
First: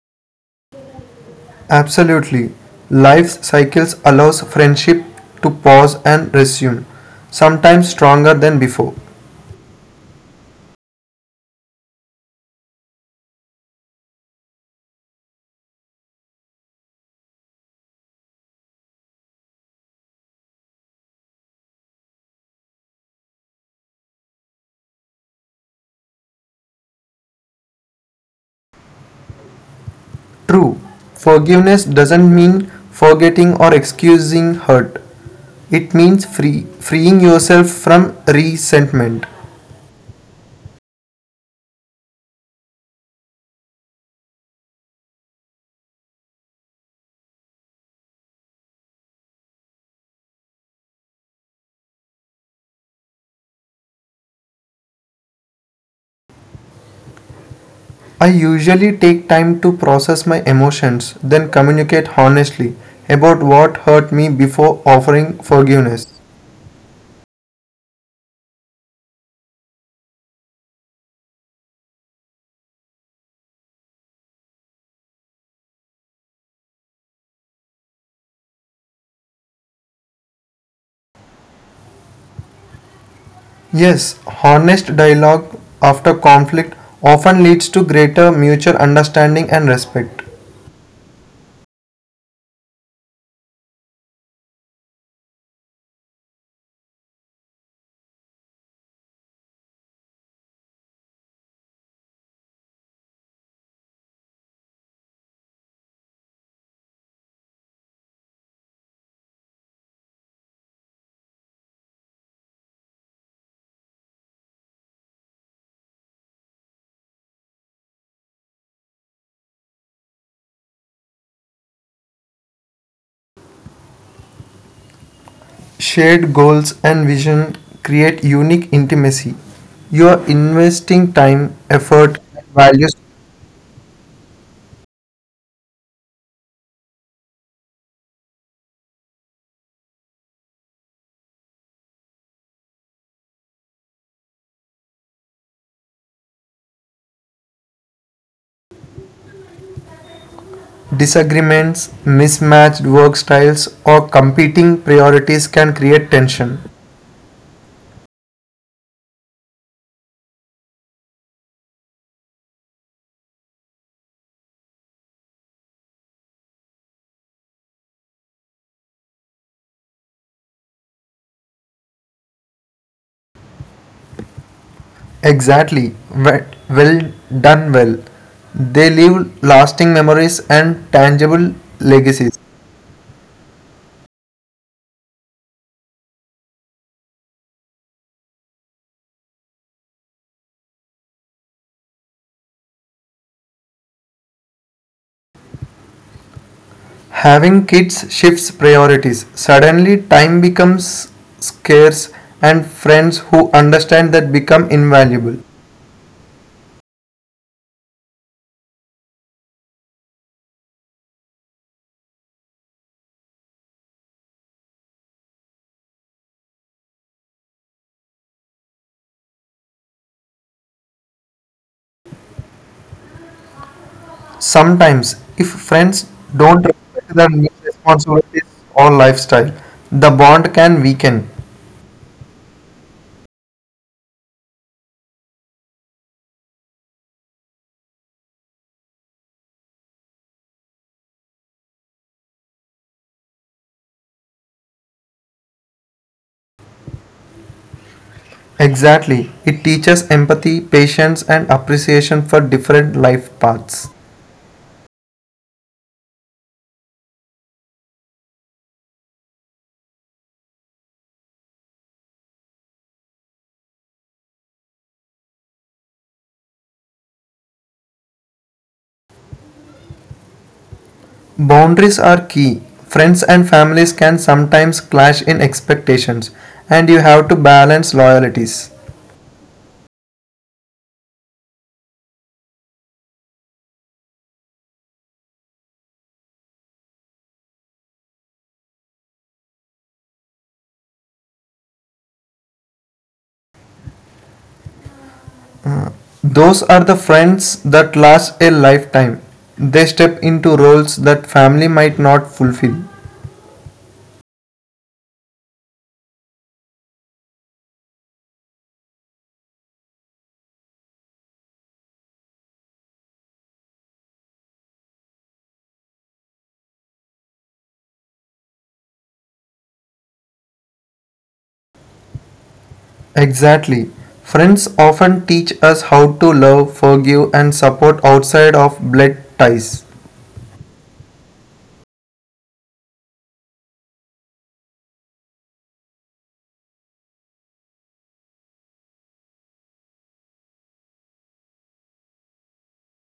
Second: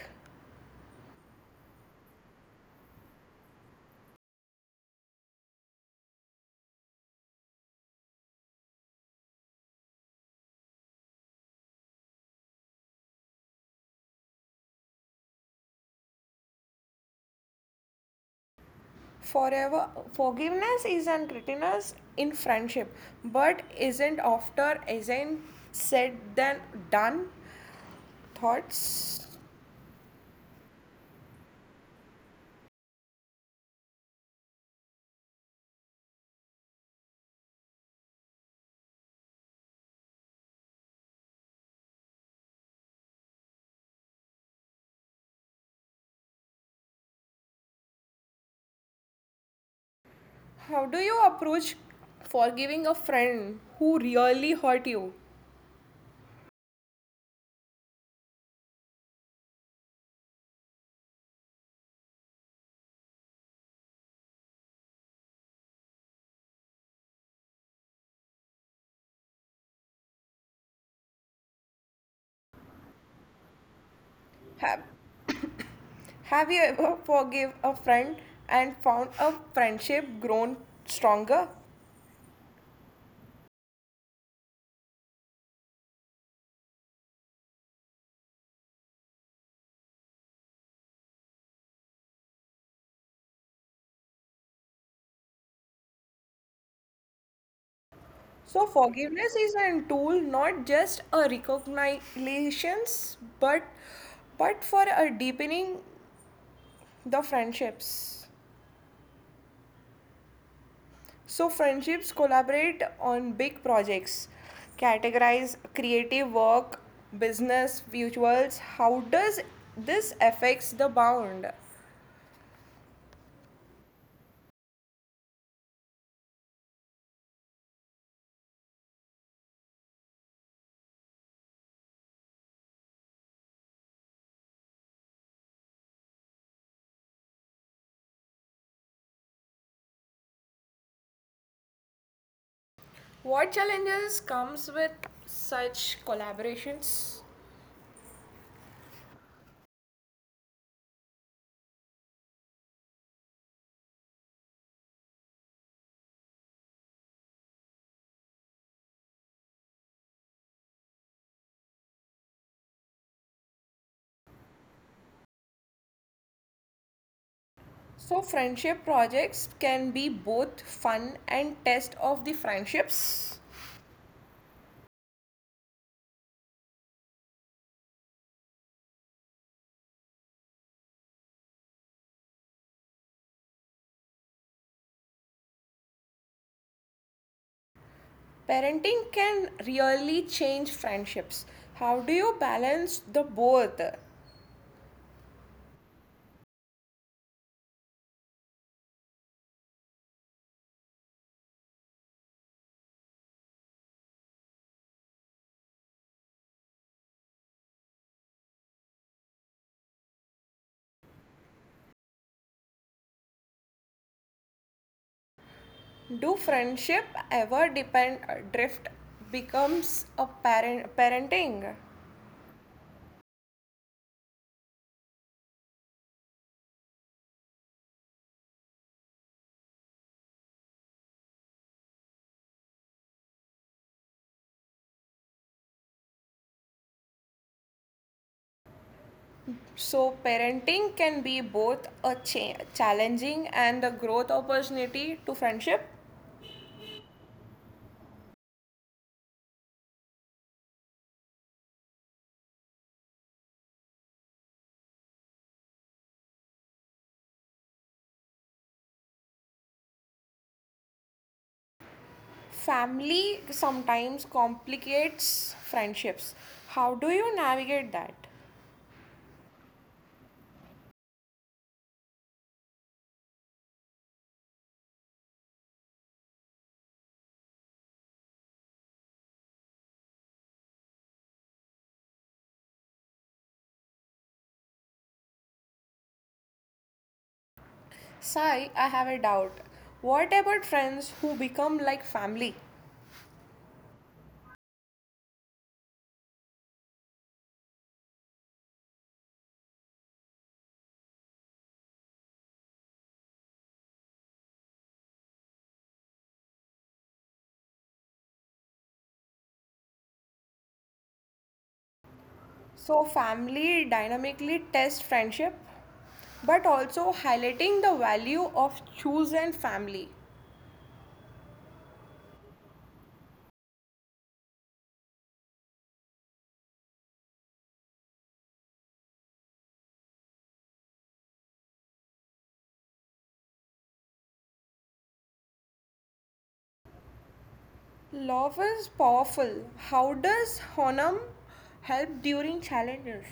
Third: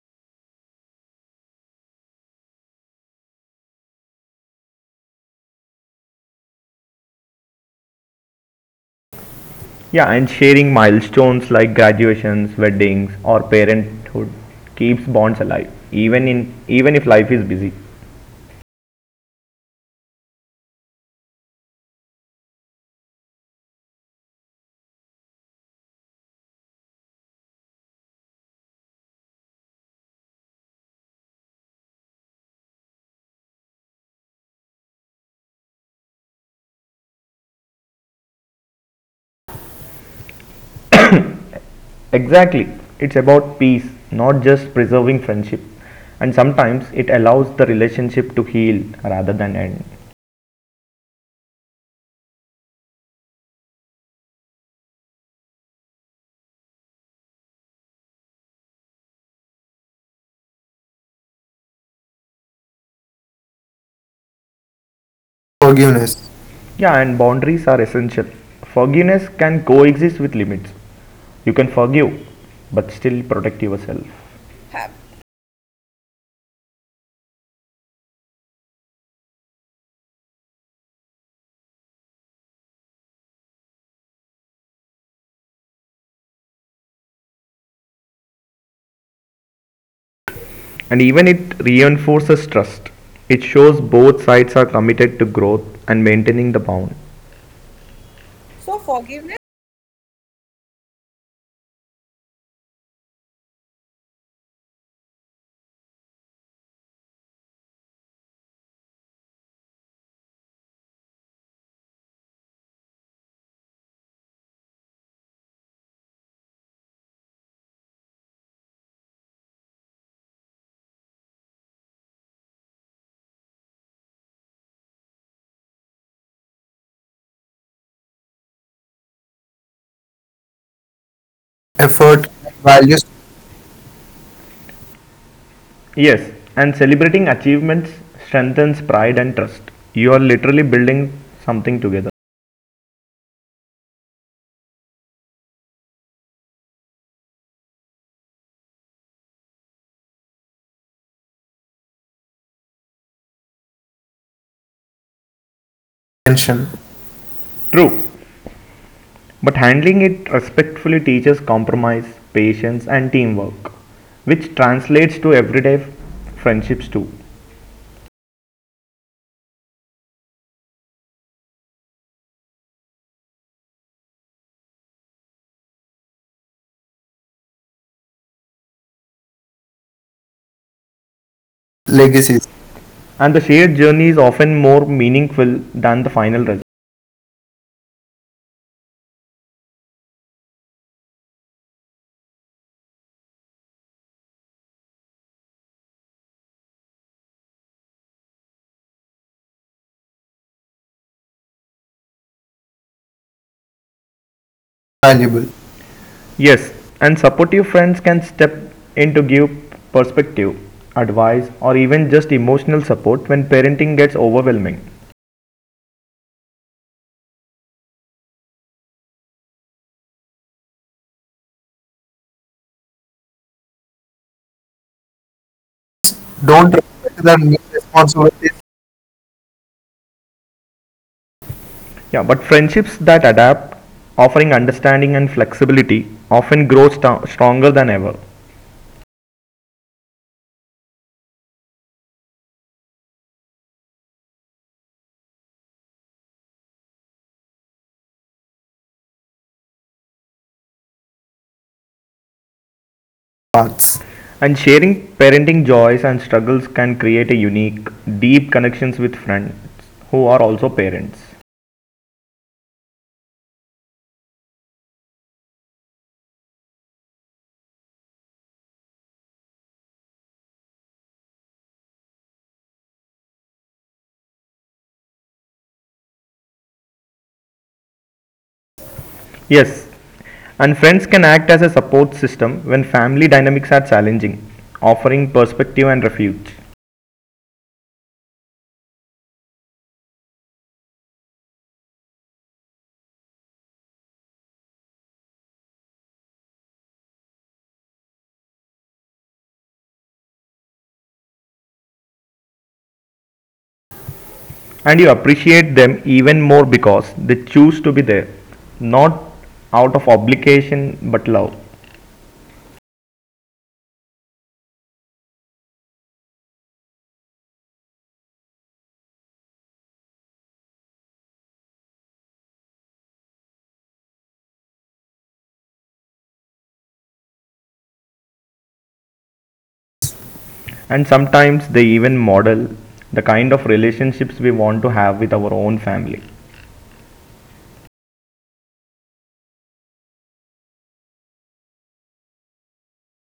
Absolutely. Life's cycles allows friendship to pause and resume, sometimes stronger than before. Yeah, and sharing milestones like graduations, weddings, or parenthood keeps bonds alive, even if life is busy. Forever forgiveness is an criticism in friendship, but isn't after isn't said than done. Thoughts? True, forgiveness doesn't mean forgetting or excusing hurt. It means freeing yourself from resentment. Exactly. It's about peace, not just preserving friendship. And sometimes it allows the relationship to heal rather than end. How do you approach forgiving a friend who really hurt you? I usually take time to process my emotions, then communicate honestly about what hurt me before offering forgiveness. Forgiveness. Yeah, and boundaries are essential. Forgiveness can coexist with limits. You can forgive, but still protect yourself. Have Have you ever forgive a friend and found a friendship grown stronger? Yes, honest dialogue after conflict often leads to greater mutual understanding and respect. And even it reinforces trust. It shows both sides are committed to growth and maintaining the bond. So forgiveness is a tool not just a recognition but but for a deepening the friendships. So friendships collaborate on big projects, categorize creative work, business, visuals. How does this affects the bound? Shared goals and vision create unique intimacy. You are investing time, effort, Effort. and values. Values Yes, and celebrating achievements strengthens pride and trust. You are literally building something together. What challenges comes with such collaborations? Disagreements, mismatched work styles, or competing priorities can create tension. Tension. True, but handling it respectfully teaches compromise, patience, and teamwork, which translates to everyday friendships too. So friendship projects can be both fun and test of the friendships. Exactly. We- Well done, well. They leave lasting memories and tangible legacies. Legacies. And the shared journey is often more meaningful than the final result. Parenting can really change friendships. How do you balance the both? Having kids shifts priorities. Suddenly, time becomes scarce, and friends who understand that become invaluable. Valuable. Yes, and supportive friends can step in to give perspective, advice, or even just emotional support when parenting gets overwhelming. Do friendship ever depend drift becomes a parent parenting? Sometimes, if friends don't Don't respect expect their the new new responsibilities responsibilities. or lifestyle, the bond can weaken. Yeah, but friendships that adapt, offering understanding and flexibility, often grow stronger than ever. So parenting can be both a challenging and a growth opportunity to friendship. Exactly, it teaches empathy, patience, and appreciation for different life paths. Paths. And sharing parenting joys and struggles can create a unique, deep connections with friends who are also parents. Family sometimes complicates friendships. How do you navigate that? Boundaries are key. Friends and families can sometimes clash in expectations, and you have to balance loyalties. Yes, and friends can act as a support system when family dynamics are challenging, offering perspective and refuge. Sai, I have a doubt. What about friends who become like family? Those are the friends that last a lifetime. They step into roles that family might not fulfill. And you appreciate them even more because they choose to be there, not out of obligation but love. So, family dynamically tests friendship, but also highlighting the value of chosen family. Exactly. Friends often teach us how to love, forgive, and support outside of blood ties. And sometimes they even model the kind of relationships we want to have with our own family. Love is powerful. How does Honam help during challenges?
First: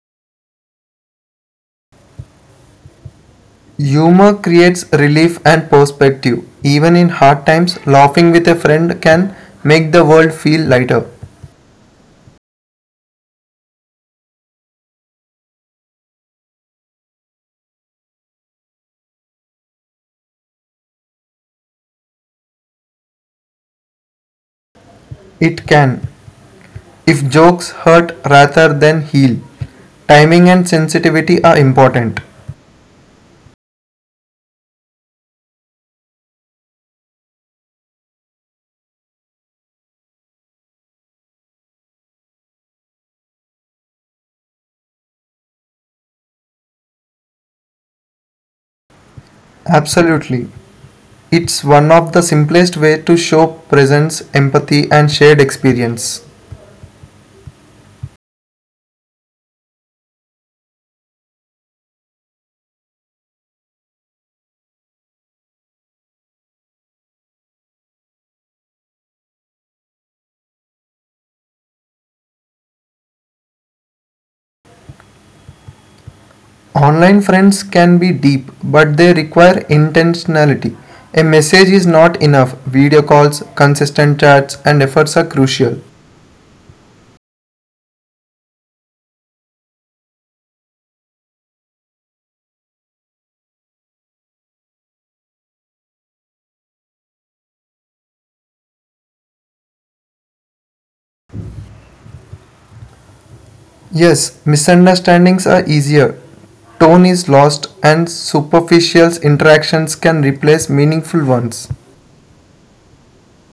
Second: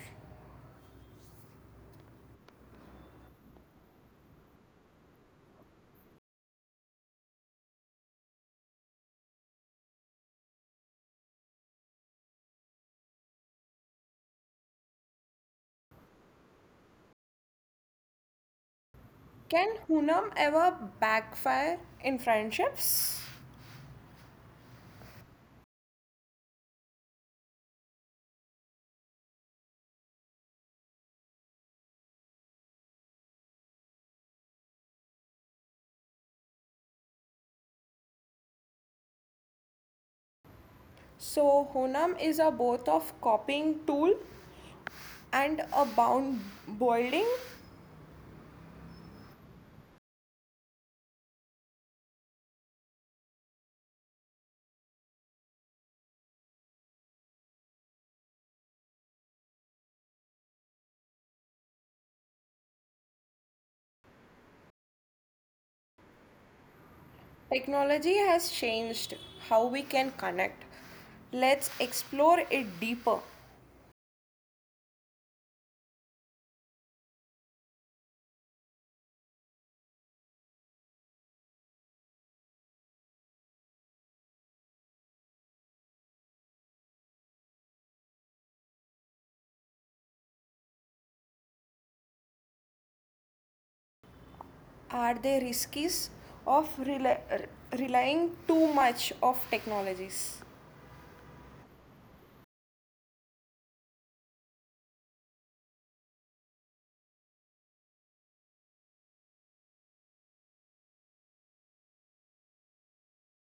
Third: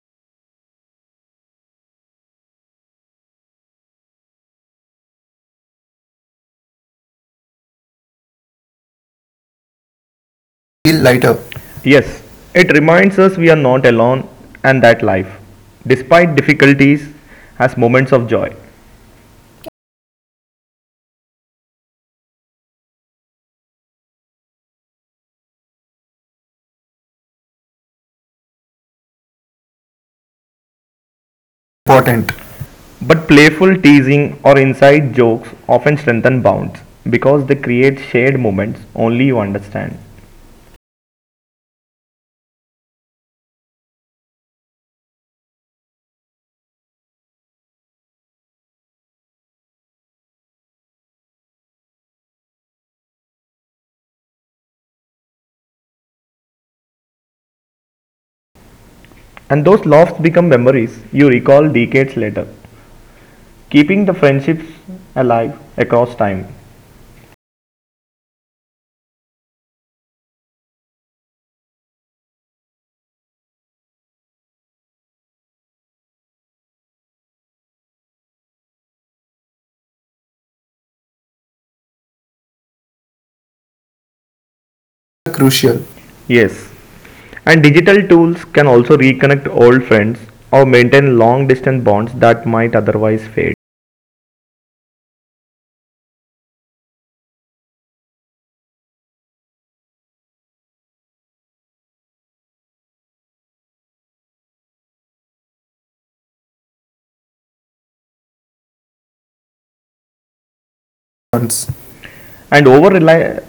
Humor creates relief and perspective. Even in hard times, laughing with a friend can make the world feel Feel lighter. lighter. Yes, it reminds us we are not alone and that life, despite difficulties, has moments of joy. Can Honam ever backfire in friendships? It can, if jokes hurt rather than heal. Timing and sensitivity are important. Important. But playful teasing or inside jokes often strengthen bonds because they create shared moments only you understand. So Honam is a both of copying tool and a bound building. Absolutely. It's one of the simplest way to show presence, empathy and shared experience. And those laughs become memories you recall decades later, keeping the friendships alive across time. Technology has changed how we can connect. Let's explore it deeper. Online friends can be deep, but they require intentionality. A message is not enough. Video calls, consistent chats, and efforts are crucial. Crucial. Yes. And digital tools can also reconnect old friends or maintain long distance bonds that might otherwise fade. Are there risks of relying too much of technologies? Yes, misunderstandings are easier. Tone is lost, and superficial interactions can replace meaningful ones. Once. And over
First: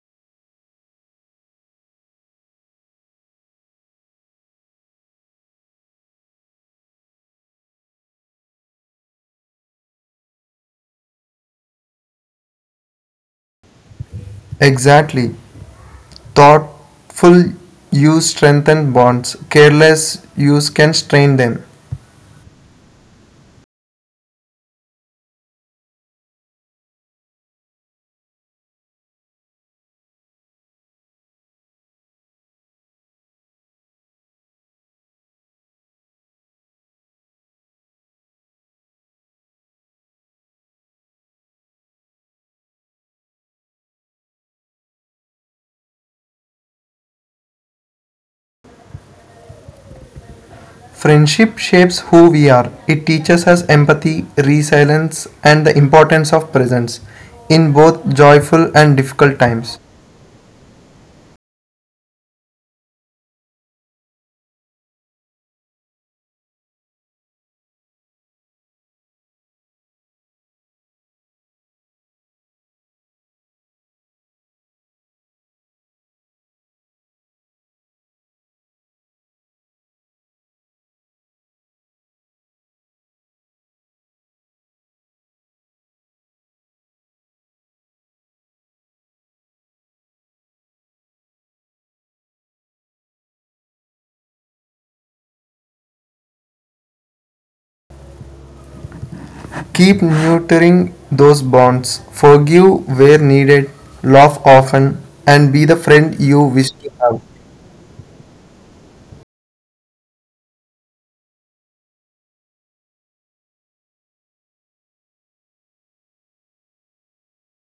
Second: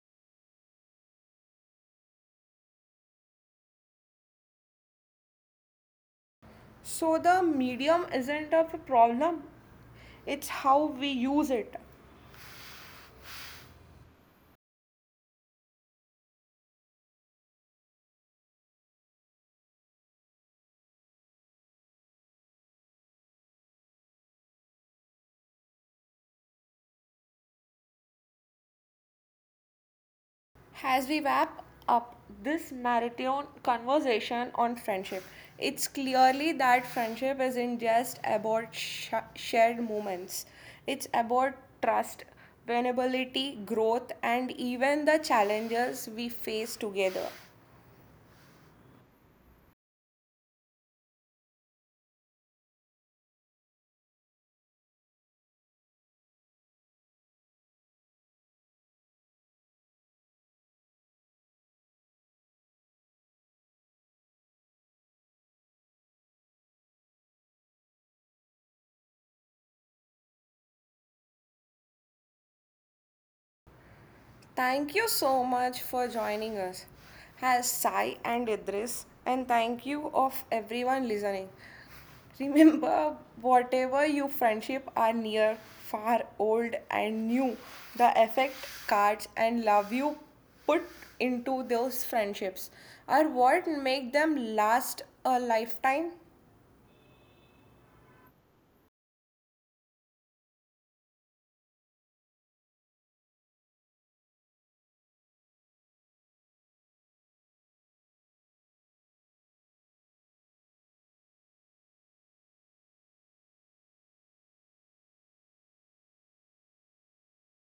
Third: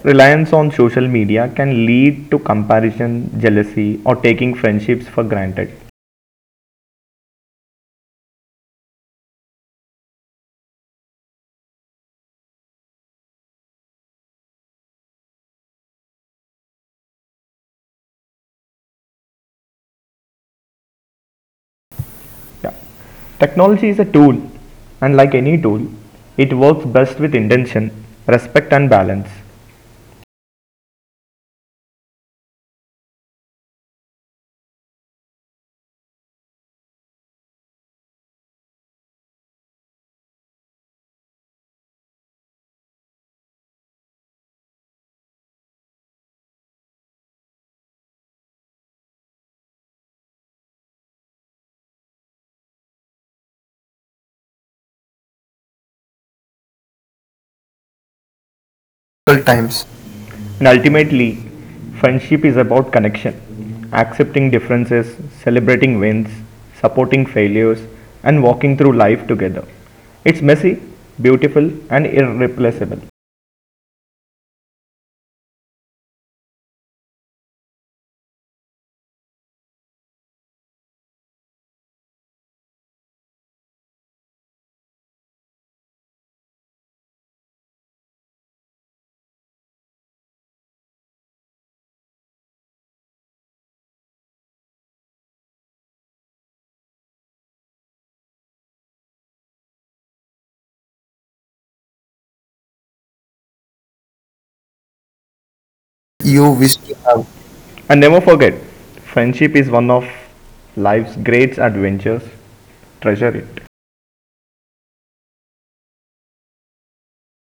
reliance on social media can lead to comparison, jealousy, or taking friendships for granted. So the medium isn't a problem, it's how we use it. Exactly. Thoughtful use strengthens bonds, careless use can strain them. Yeah. Technology is a tool, and like any tool, it works best with intention, respect, and balance. As we wrap up this marathon conversation on friendship, it's clearly that friendship isn't just about shared moments, it's about trust, vulnerability, growth, and even the challenges we face together. Friendship shapes who we are. It teaches us empathy, resilience, and the importance of presence in both joyful and difficult times. Times And ultimately, friendship is about connection, accepting differences, celebrating wins, supporting failures, and walking through life together. It's messy, beautiful, and irreplaceable. Thank you so much for joining us. As Sai and Idris, and thank you of everyone listening. Remember, whatever your friendship are near, far, old and new, the effect, cards and love you put into those friendships are what make them last a lifetime. Keep nurturing those bonds. Forgive where needed, laugh often, and be the friend you You wish wish to to have. have. And never forget, friendship is one of life's great adventures. Treasure it.